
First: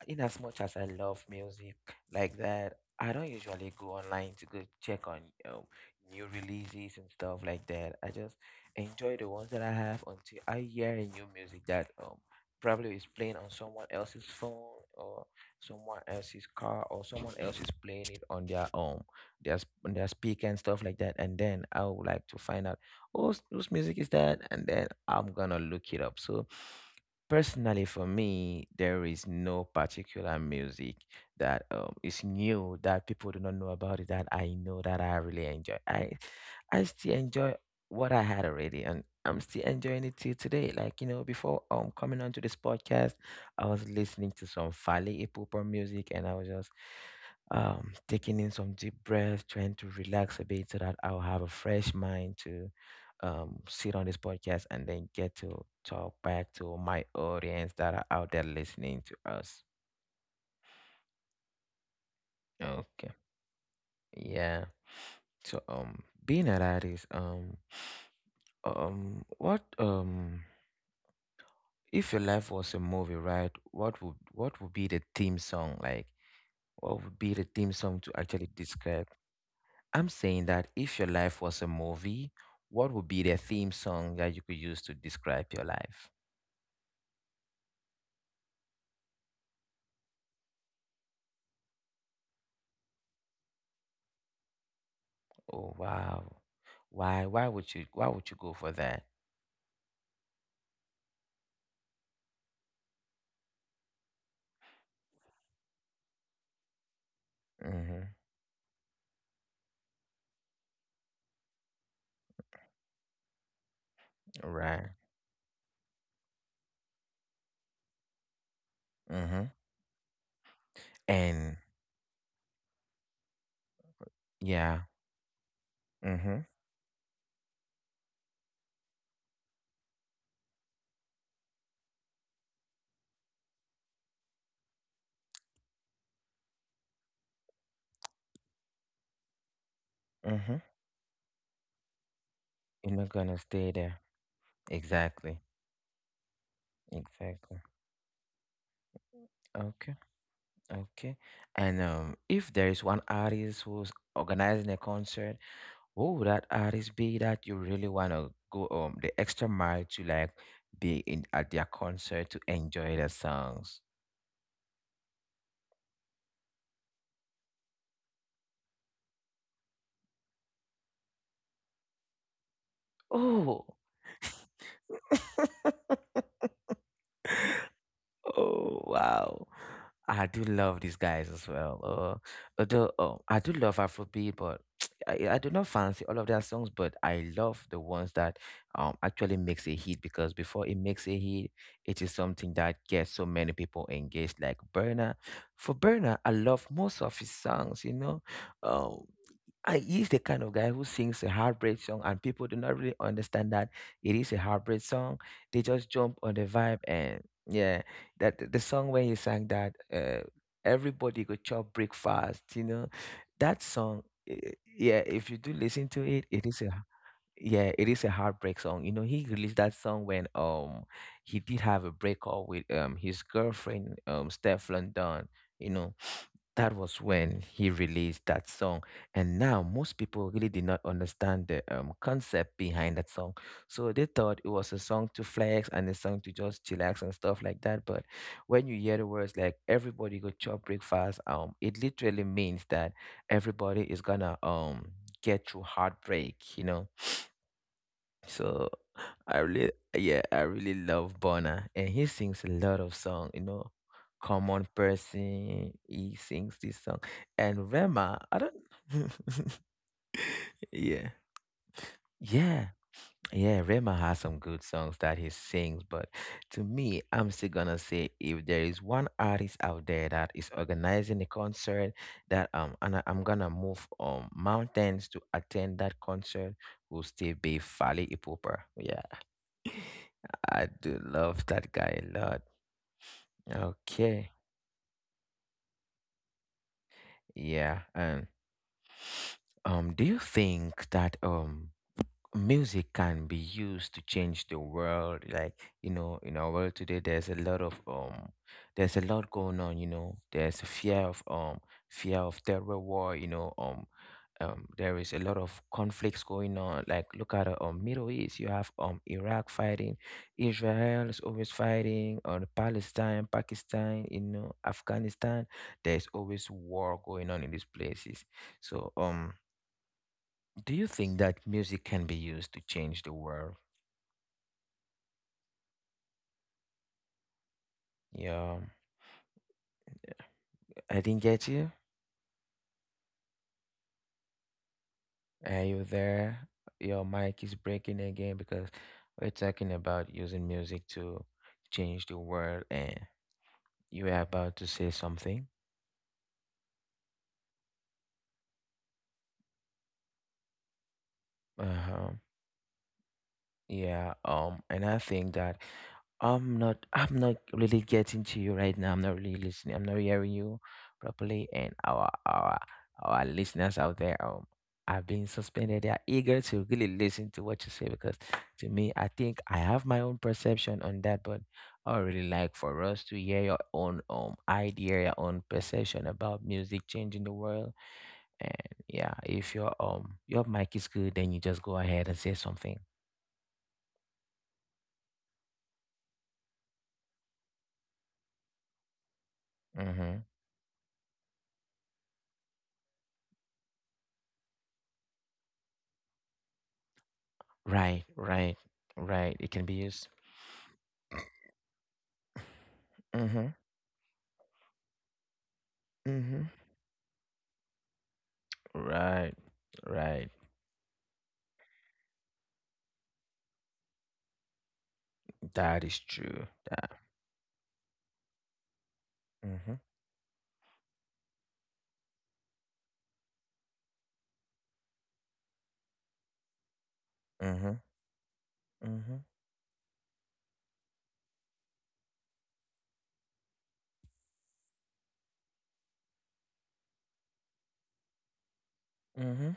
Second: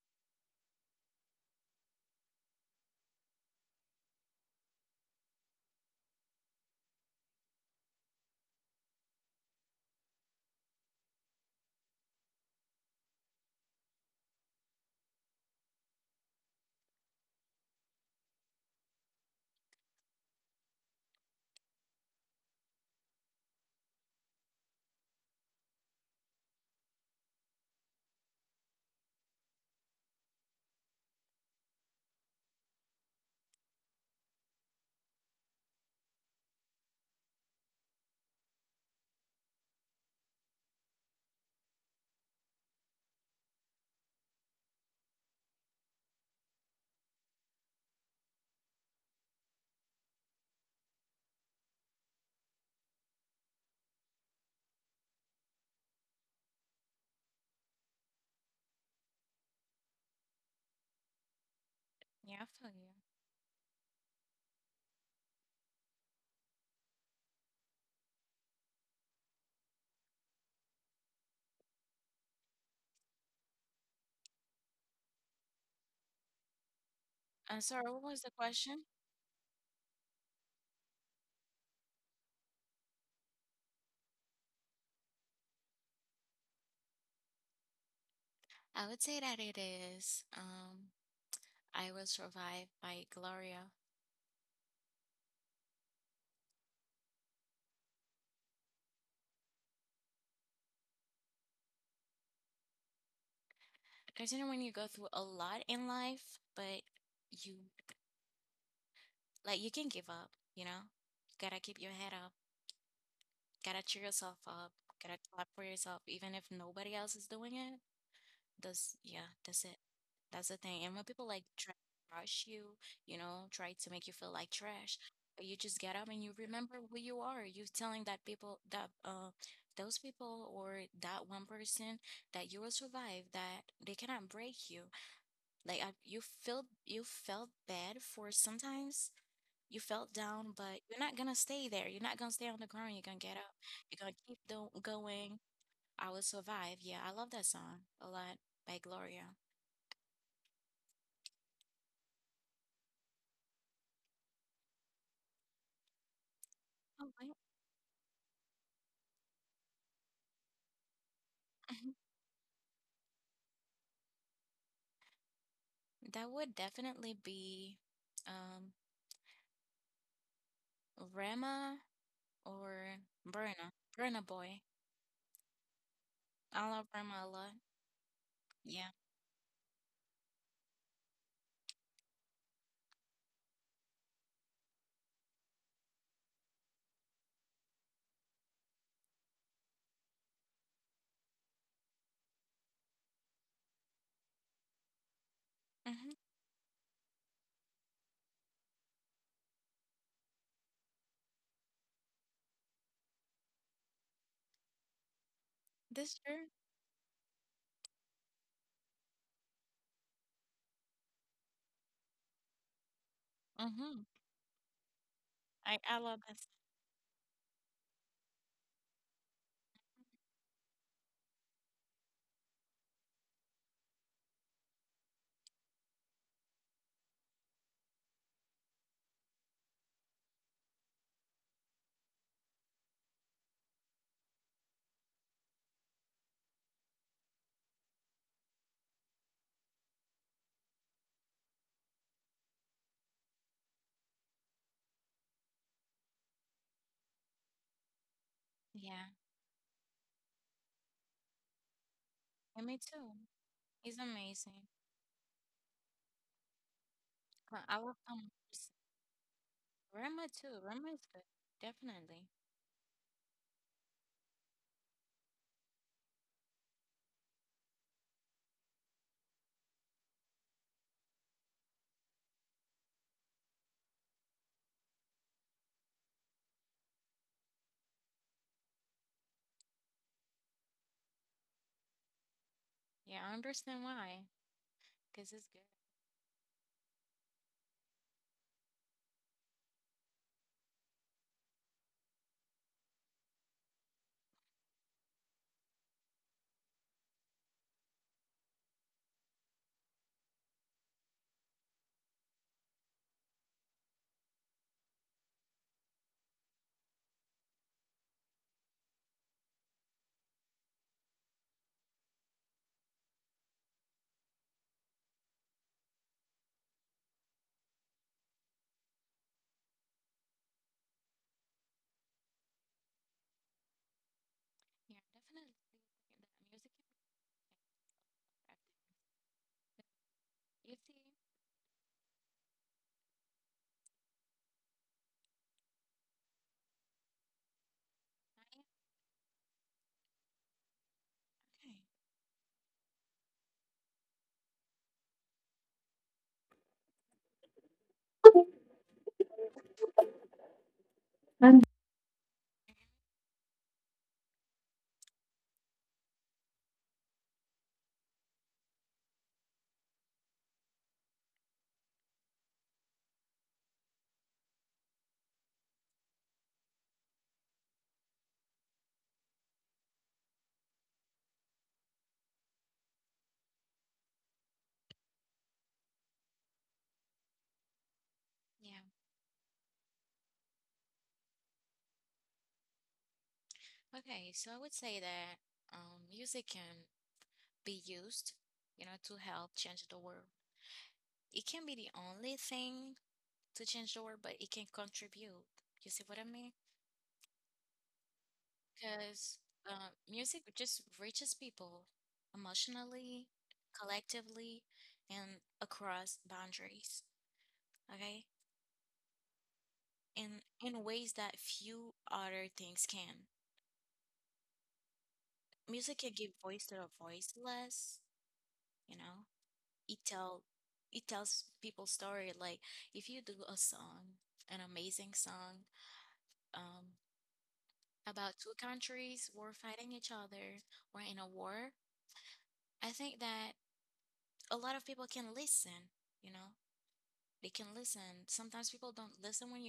Speaker 1: in as much as I love music like that, I don't usually go online to go check on, um, new releases and stuff like that. I just enjoy the ones that I have until I hear a new music that probably is playing on someone else's phone or someone else's car or someone else is playing it on their on their speaker and stuff like that. And then I would like to find out, whose music is that? And then I'm gonna look it up. So personally for me, there is no particular music that, is new that people do not know about it that I know that I really enjoy. I still enjoy what I had already and I'm still enjoying it till today. Like, you know, before coming onto this podcast, I was listening to some Fally Ipupa music and I was just taking in some deep breaths, trying to relax a bit so that I'll have a fresh mind to sit on this podcast and then get to talk back to my audience that are out there listening to us. Okay. Yeah. So being an artist, what if your life was a movie, right? What would be the theme song like? What would be the theme song to actually describe? I'm saying that if your life was a movie, what would be the theme song that you could use to describe your life? Oh wow. Why would you go for that? Mhm. Right. Mhm. And yeah. Mhm. Mhm. You're not gonna stay there. Exactly. Exactly. Okay. Okay. And if there is one artist who's organizing a concert, who would that artist be that you really wanna go the extra mile to like be in at their concert to enjoy their songs? Oh. Oh wow. I do love these guys as well. Although I do love Afrobeat, but I do not fancy all of their songs. But I love the ones that actually makes a hit because before it makes a hit, it is something that gets so many people engaged. Like Burner, for Burner, I love most of his songs. You know, um. He's the kind of guy who sings a heartbreak song, and people do not really understand that it is a heartbreak song. They just jump on the vibe, and yeah, that the song when he sang that, everybody go chop breakfast. You know, that song. Yeah, if you do listen to it, it is a, yeah, it is a heartbreak song. You know, he released that song when he did have a breakup with his girlfriend, Steph London. You know, that was when he released that song. And now most people really did not understand the, concept behind that song. So they thought it was a song to flex and a song to just chillax and stuff like that. But when you hear the words like everybody go chop breakfast, it literally means that everybody is gonna get through heartbreak, you know. So I really, yeah, I really love Bona, and he sings a lot of song. You know, Common Person. He sings this song, and Rema. I don't. yeah, yeah, yeah. Rema has some good songs that he sings, but to me, I'm still gonna say if there is one artist out there that is organizing a concert that, and I'm gonna move mountains to attend that concert, will still be Fally Ipupa. Yeah. I do love that guy a lot. Okay. Yeah. And do you think that music can be used to change the world? Like, you know, in our world today, there's a lot of there's a lot going on, you know. There's a fear of terror, war, you know. There is a lot of conflicts going on, like, look at the, Middle East. You have Iraq fighting, Israel is always fighting on Palestine, Pakistan, you know, Afghanistan. There's always war going on in these places. So do you think that music can be used to change the world? Yeah, I didn't get you. Are you there? Your mic is breaking again because we're talking about using music to change the world, and you were about to say something. Uh huh. Yeah, and I think that I'm not really getting to you right now. I'm not really listening. I'm not hearing you properly. And our listeners out there have been suspended. They are eager to really listen to what you say because to me I think I have my own perception on that, but I would really like for us to hear your own idea, your own perception about music changing the world. And yeah, if your mic is good then you just go ahead and say something. Mm-hmm. Right, right, right. It can be used. Mm-hmm. Mm-hmm. Right, right. That is true. That. Mm-hmm. Mm-hmm. Mm-hmm. Mm-hmm.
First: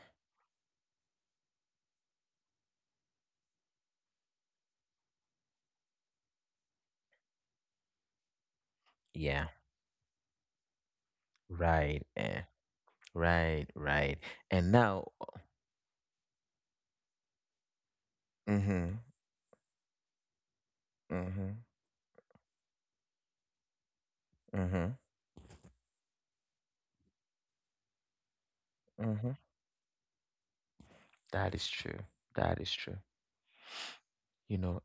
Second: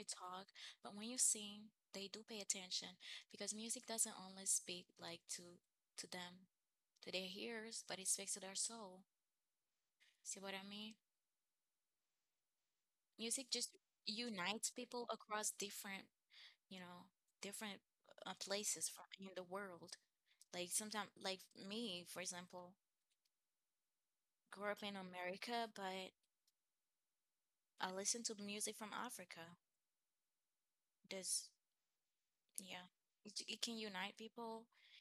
Speaker 1: Yeah. Right. Eh. Right. Right. And now. Mm-hmm. Mm-hmm. Mm-hmm. Mm-hmm. That is true. That is true. You know.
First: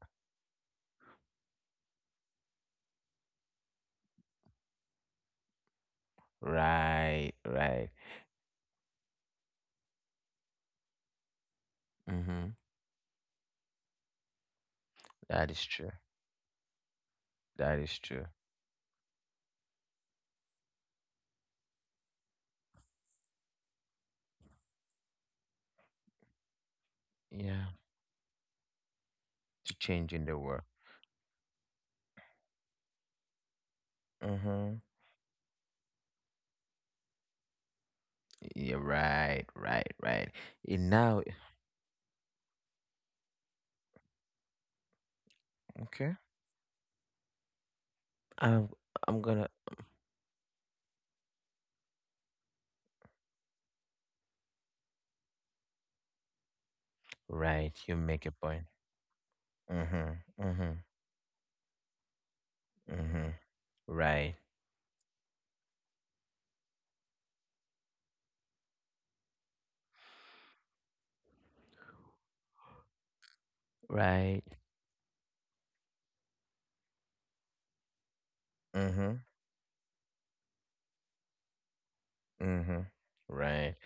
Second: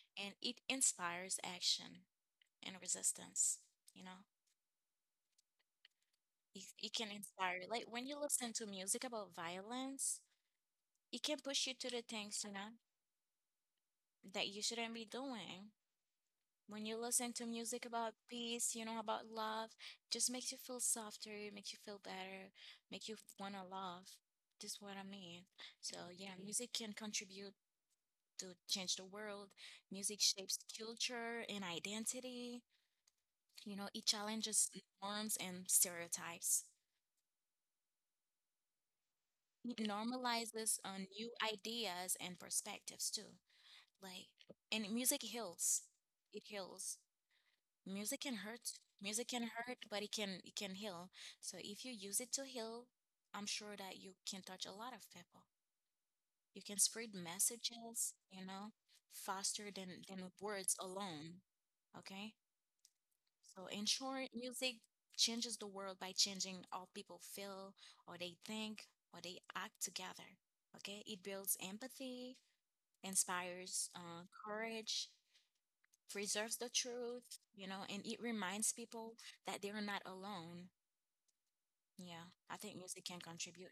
Speaker 1: Right. Right. Mm-hmm. That is true. That is true. Yeah. To change in the world. Mm-hmm. Yeah. Right. Right. Right. And now. Okay. I'm I'm gonna right. You make a point. Mhm. Mhm. Mhm. Right, right, mhm, mhm, right.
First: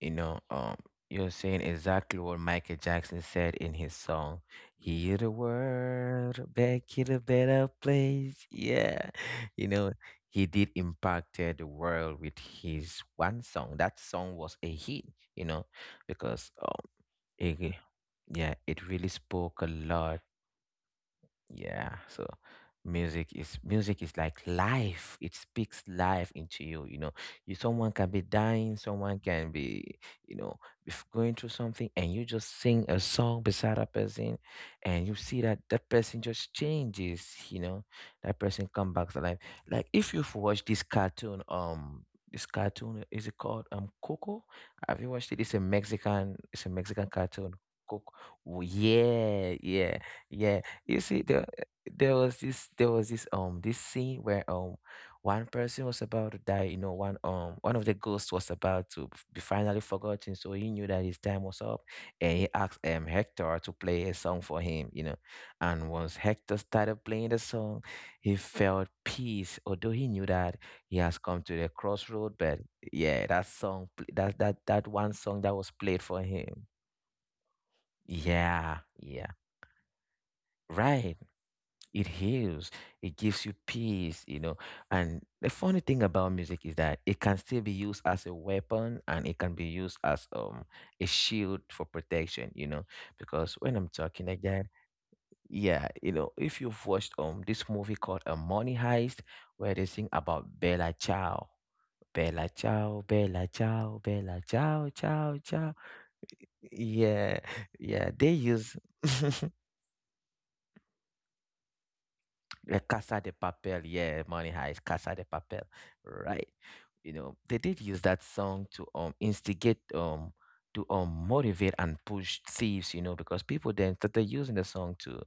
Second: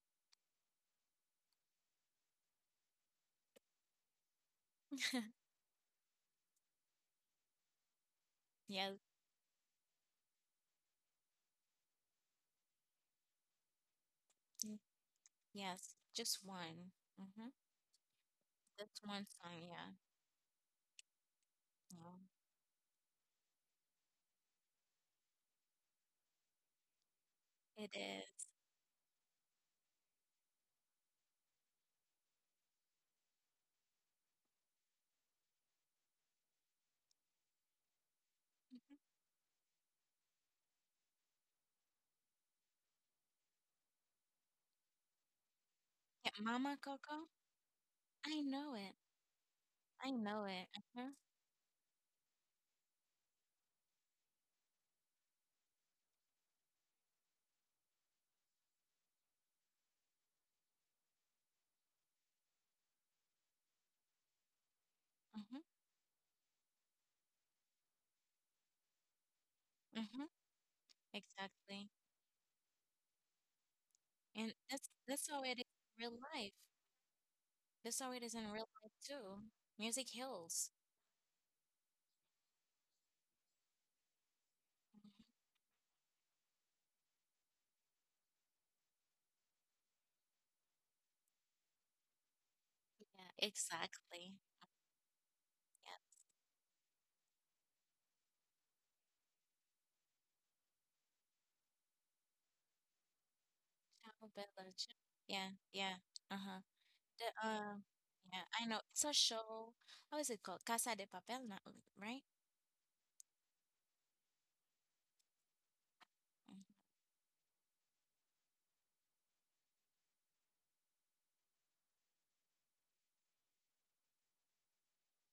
Speaker 1: You know, um, you're saying exactly what Michael Jackson said in his song. Hear the world back in a better place. Yeah, you know, he did impacted the world with his one song. That song was a hit. You know, because um, it, yeah, it really spoke a lot. Yeah, so music is like life. It speaks life into you. You someone can be dying, someone can be, you know, if going through something, and you just sing a song beside a person, and you see that that person just changes. You know, that person come back to life. Like if you've watched this cartoon is it called Coco? Have you watched it? It's a Mexican cartoon. Coco. Well, yeah, yeah. Yeah, you see, there there was this this scene where one person was about to die. You know, one of the ghosts was about to be finally forgotten, so he knew that his time was up, and he asked Hector to play a song for him. You know, and once Hector started playing the song, he felt peace, although he knew that he has come to the crossroad. But yeah, that song, that one song that was played for him. Yeah, yeah, right, it heals, it gives you peace, you know. And the funny thing about music is that it can still be used as a weapon, and it can be used as a shield for protection, you know, because when I'm talking again, yeah, you know, if you've watched this movie called a Money Heist, where they sing about Bella Ciao. Bella Ciao, Bella Ciao, Bella Ciao, Ciao Ciao. Yeah, yeah, they use. Yeah, Casa de Papel. Yeah, Money Heist, Casa de Papel. Right. You know, they did use that song to instigate, to motivate and push thieves, you know, because people then started using the song to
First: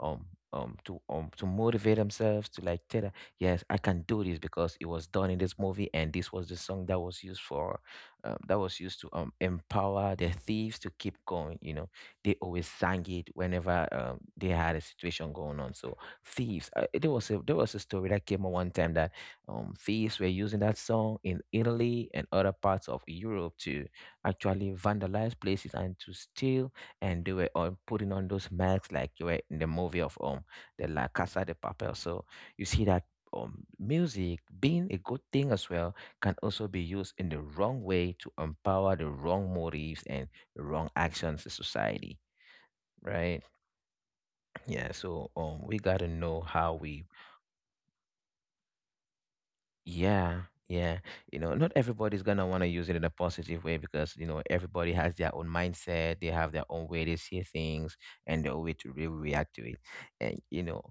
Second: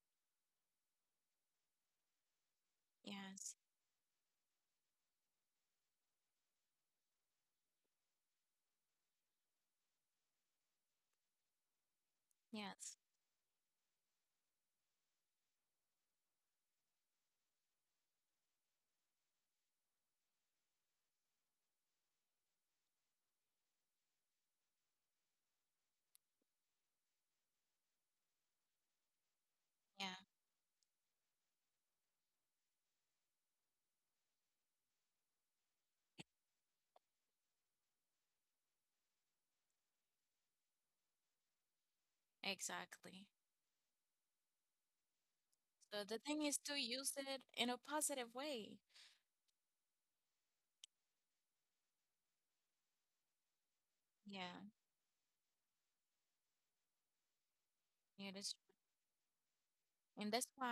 Speaker 1: um to motivate themselves, to like tell them, yes, I can do this because it was done in this movie, and this was the song that was used for that was used to empower the thieves to keep going, you know. They always sang it whenever they had a situation going on. So thieves. There was a story that came out one time that thieves were using that song in Italy and other parts of Europe to actually vandalize places and to steal. And they were on putting on those masks like you were in the movie of the La Casa de Papel. So you see that. Music being a good thing as well can also be used in the wrong way to empower the wrong motives and the wrong actions in society, right? Yeah, so we got to know how we. Yeah, yeah. You know, not everybody's gonna want to use it in a positive way because, you know, everybody has their own mindset, they have their own way they see things and their way to really react to it. And, you know,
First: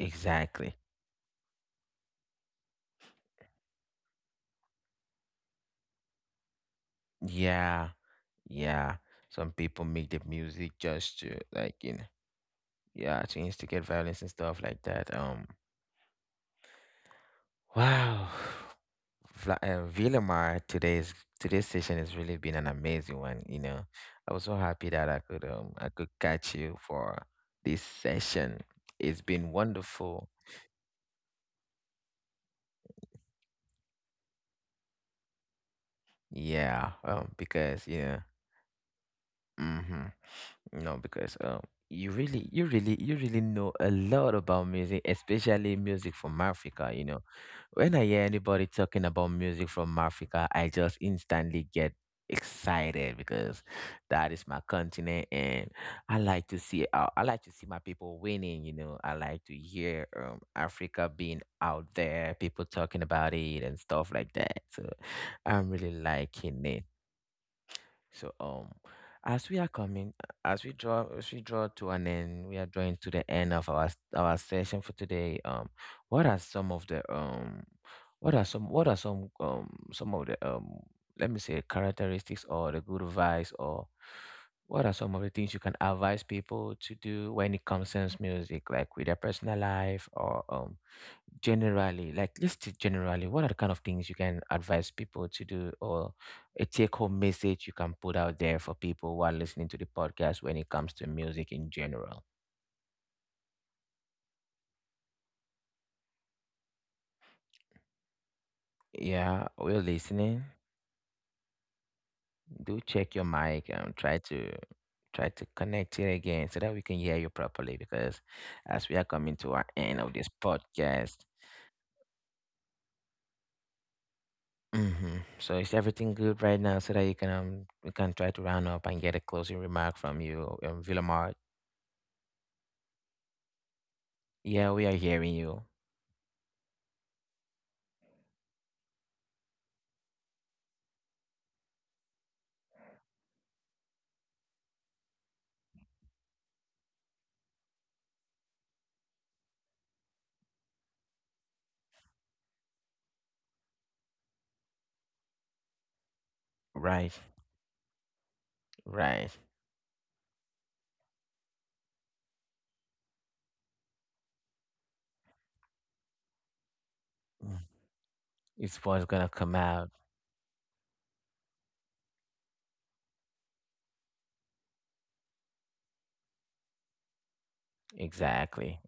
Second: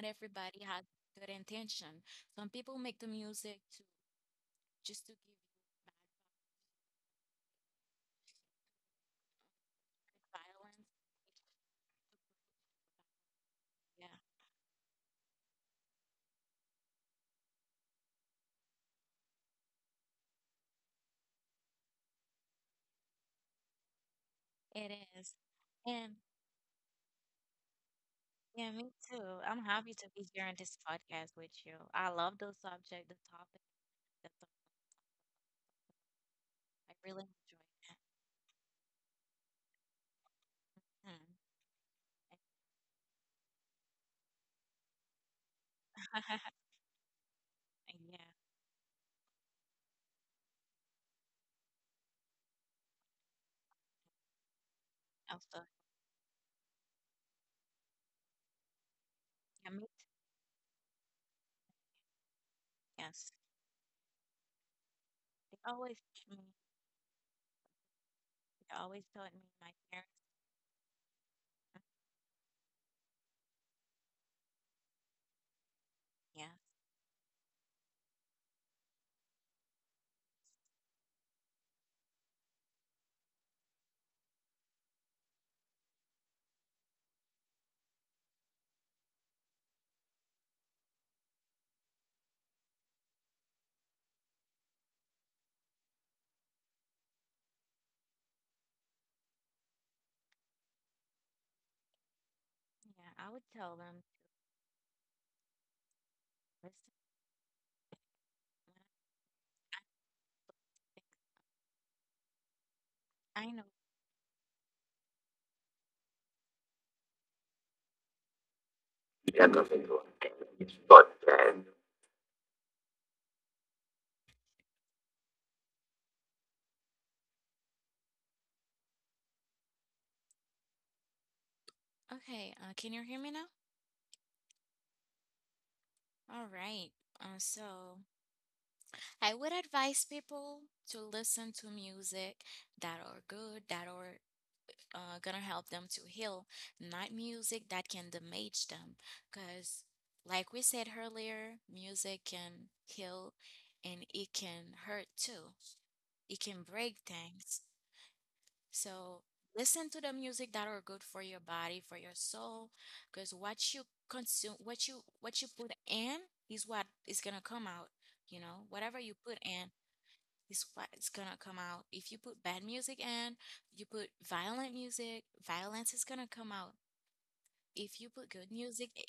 Speaker 1: exactly. Yeah, yeah. Some people make the music just to, like, you know, yeah, to instigate violence and stuff like that. Wow. Vilmar, today's session has really been an amazing one. You know, I was so happy that I could catch you for this session. It's been wonderful. Yeah, because you know, mm-hmm. No, because you really know a lot about music, especially music from Africa. You know, when I hear anybody talking about music from Africa, I just instantly get excited because that is my continent, and I like to see my people winning. You know, I like to hear Africa being out there, people talking about it and stuff like that. So I'm really liking it. So as we are coming, as we draw to an end, we are drawing to the end of our session for today. What are some of the what are some of the let me say characteristics or the good advice, or what are some of the things you can advise people to do when it concerns music, like with their personal life, or generally, like just generally, what are the kind of things you can advise people to do, or a take home message you can put out there for people who are listening to the podcast when it comes to music in general? Yeah, we're listening. Do check your mic and try to connect it again so that we can hear you properly, because as we are coming
Speaker 2: Yeah,
Speaker 1: to our
Speaker 2: nothing.
Speaker 1: end of this
Speaker 2: But
Speaker 1: podcast.
Speaker 2: then
Speaker 1: Hmm, so is everything good right now so that you can we can try to round up and get a closing remark from you Villamar? Yeah, we are hearing you. Right, right. Mm. It's what's gonna come out. Exactly,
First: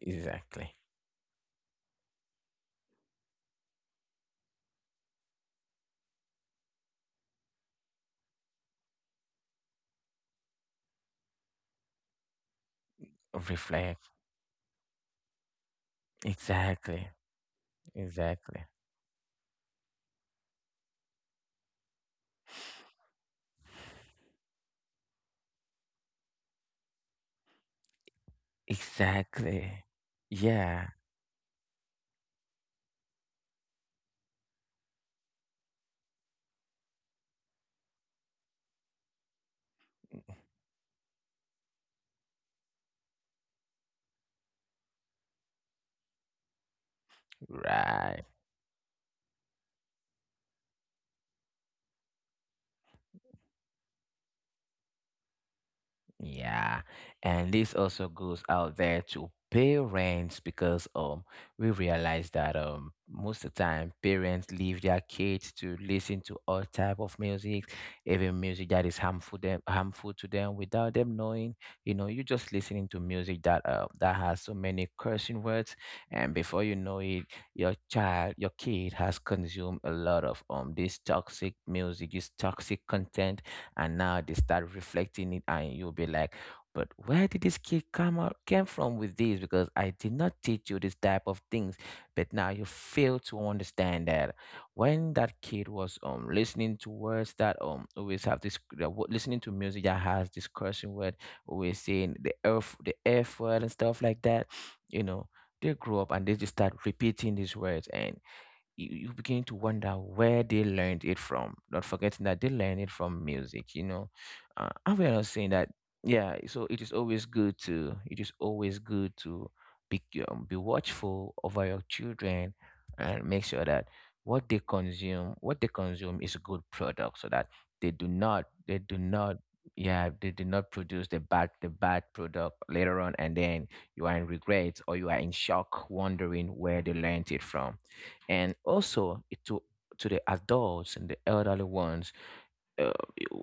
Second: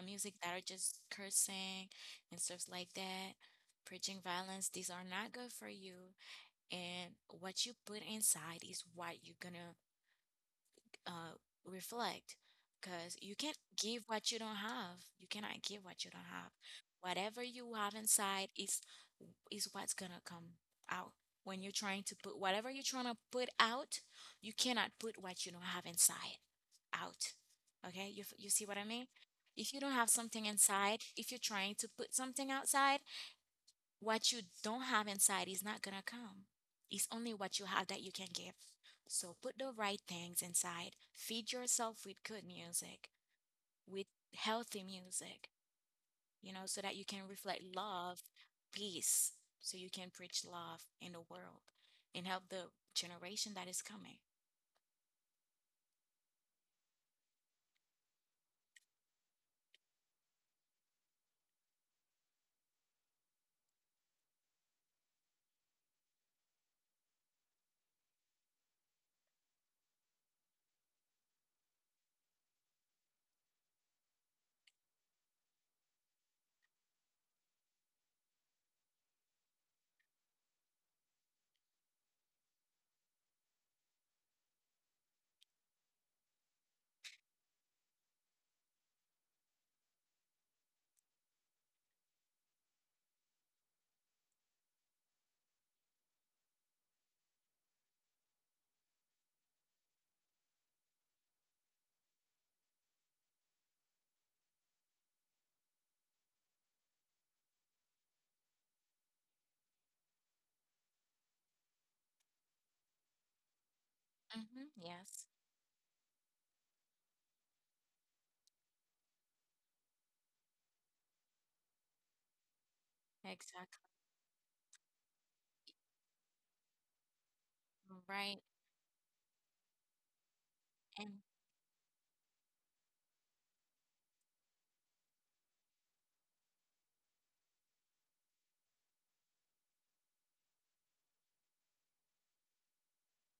Speaker 1: exactly. Reflect. Exactly, exactly, exactly. Yeah, right. Yeah, and this also goes out there to parents because we realize that most of the time parents leave their kids to listen to all type of music, even music that is harmful to them without them knowing. You know, you're just listening to music that that has so many cursing words, and before you know it, your kid has consumed a lot of this toxic music, this toxic content, and now they start reflecting it, and you'll be like, but where did this kid come out came from with this, because I did not teach you this type of things. But now you fail to understand that when that kid was listening to words that always have this that wa- listening to music that has this cursing word, always saying the earth, the F word and stuff like that, you know, they grow up and they just start repeating these words, and you begin to wonder where they learned it from, not forgetting that they learned it from music, you know. And we're not saying that, yeah, so it is always good to be, be watchful over your children and make sure that what they consume is a good product, so that they do not, yeah, they do not produce the bad product later on. And then you are in regret, or you are in shock wondering where they learned it from. And also it to the adults and the elderly ones. Uh,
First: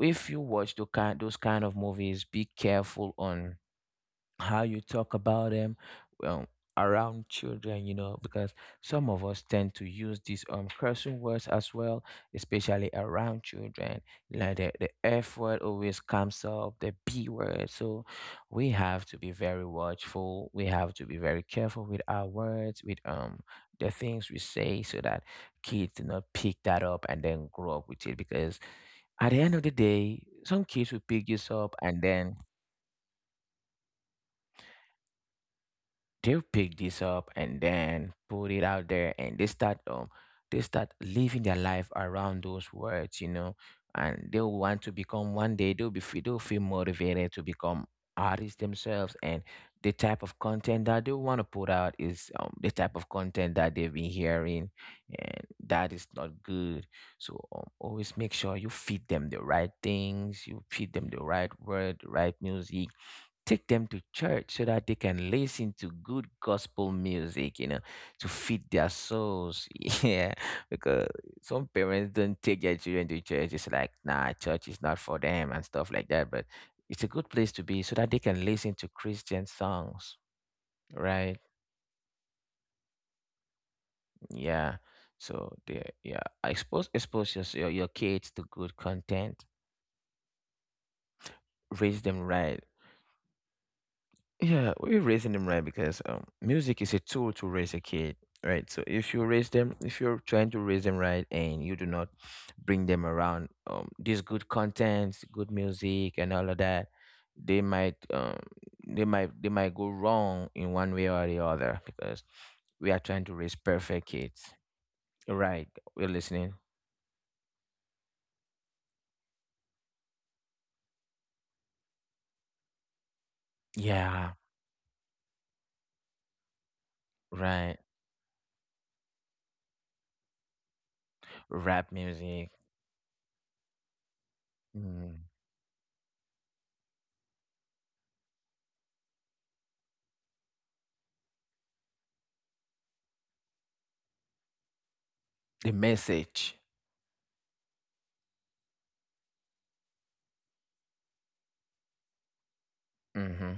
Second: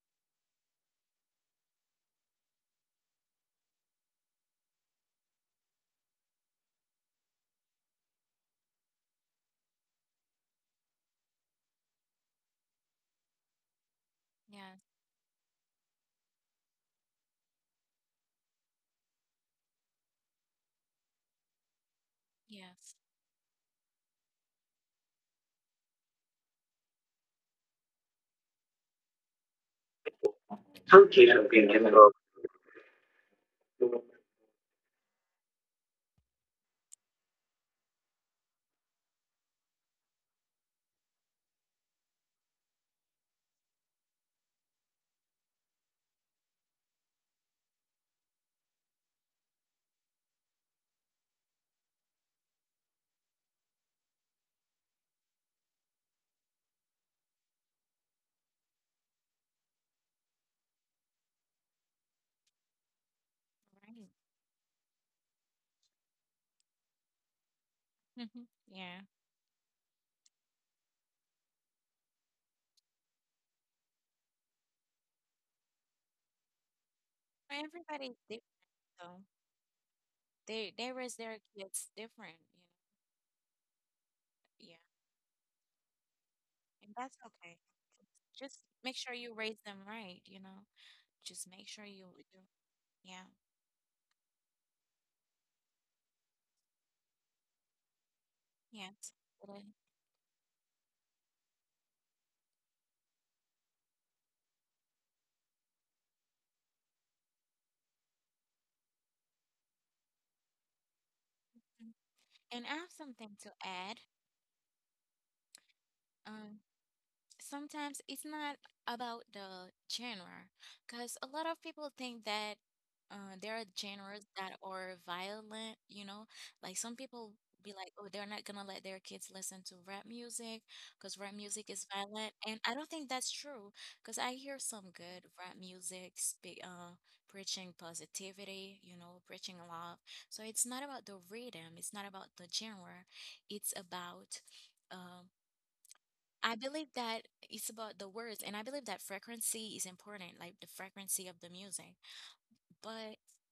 Speaker 1: if you watch those kind of movies, be careful on how you talk about them um, around children, you know, because some of us tend to use these cursing words as well, especially around children. Like the F word always comes up, the B word. So we have to be very watchful. We have to be very careful with our words, with the things we say, so that kids do not pick that up and then grow up with it, because at the end of the day, some kids will pick
Speaker 2: Turkey has
Speaker 1: this
Speaker 2: been
Speaker 1: up
Speaker 2: in
Speaker 1: and then they'll pick this up and then put it out there, and they start living their life around those words, you know, and they'll want to become, one day they'll be they'll feel motivated to become artists themselves, and the type of content that they want to put out is the type of content that they've been hearing, and that is not good. So always make sure you feed them the right things, you feed them the right word, the right music. Take them to church so that they can listen to good gospel music, you know, to feed their souls. Yeah, because some parents don't take their children to church. It's like, nah, church is not for them and stuff like that. But it's a good place to be so that they can listen to Christian songs, right? Yeah. So they, yeah, expose your kids to good content, raise them right. Yeah, we're raising them right because music is a tool to raise a kid, right? So if you raise them, if you're trying to raise them right, and you do not bring them around these good contents, good music, and all of that, they might they might go wrong in one way or the other, because we are trying to raise perfect kids, right? We're listening. Yeah, right. Rap music, mm. The message. Mm-hmm.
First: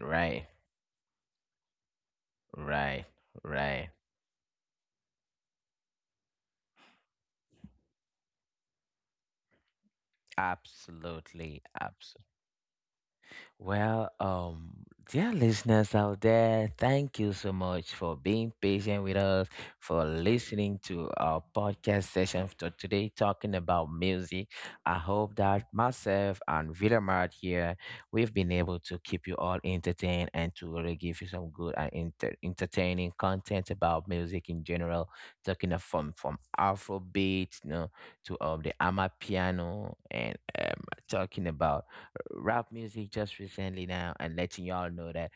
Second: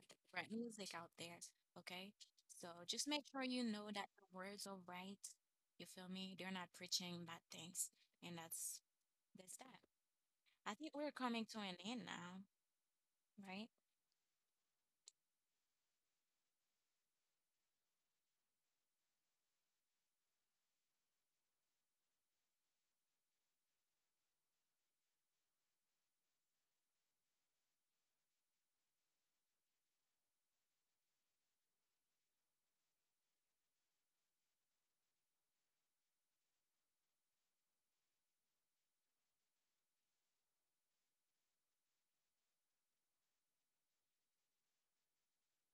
Speaker 1: Right, right, right. Absolutely, absolutely. Well, dear listeners out there, thank you so much for being patient with us, for listening to our podcast session for today talking about music. I hope that myself and Villamart here, we've been able to keep you all entertained and to really give you some good and entertaining content about music in general, talking of from Afrobeat, you know, to the Amapiano, and talking about rap music just recently now, and letting y'all know that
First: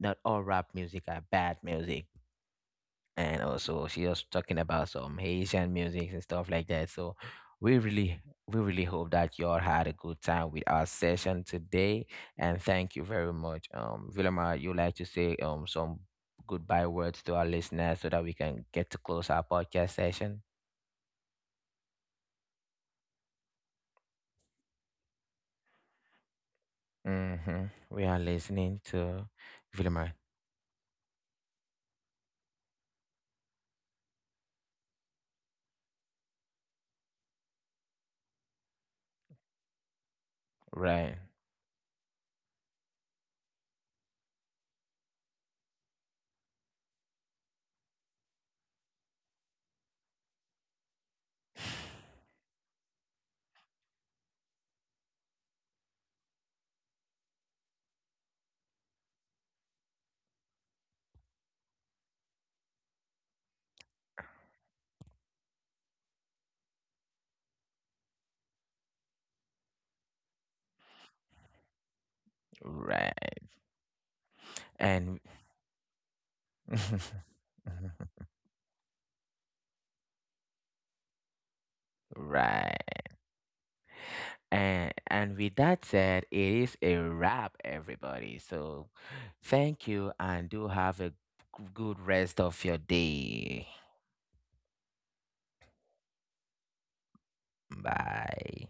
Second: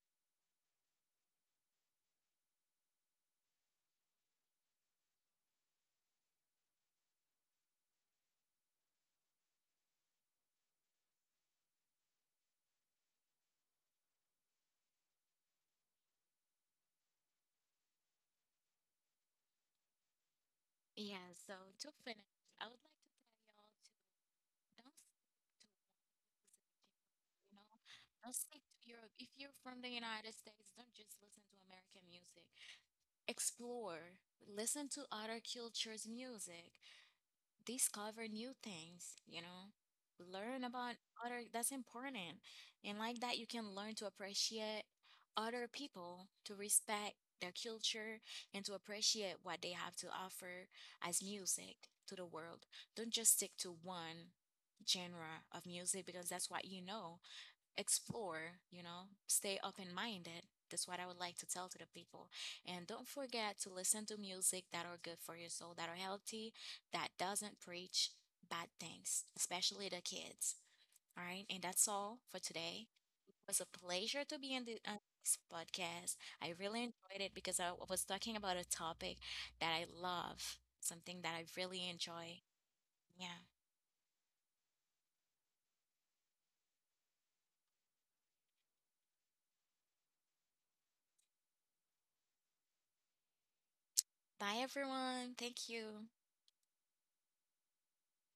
Speaker 1: not all rap music are bad music. And also she was talking about some Haitian music and stuff like that. So we really we really hope that y'all had a good time with our session today. And thank you very much. Vilma, you like to say some goodbye words to our listeners so that we can get to close our podcast session. Mm-hmm. We are listening to Vilma. Right. Right. And right. And with that said, it is a wrap, everybody. So thank you and do have a good rest of your day. Bye.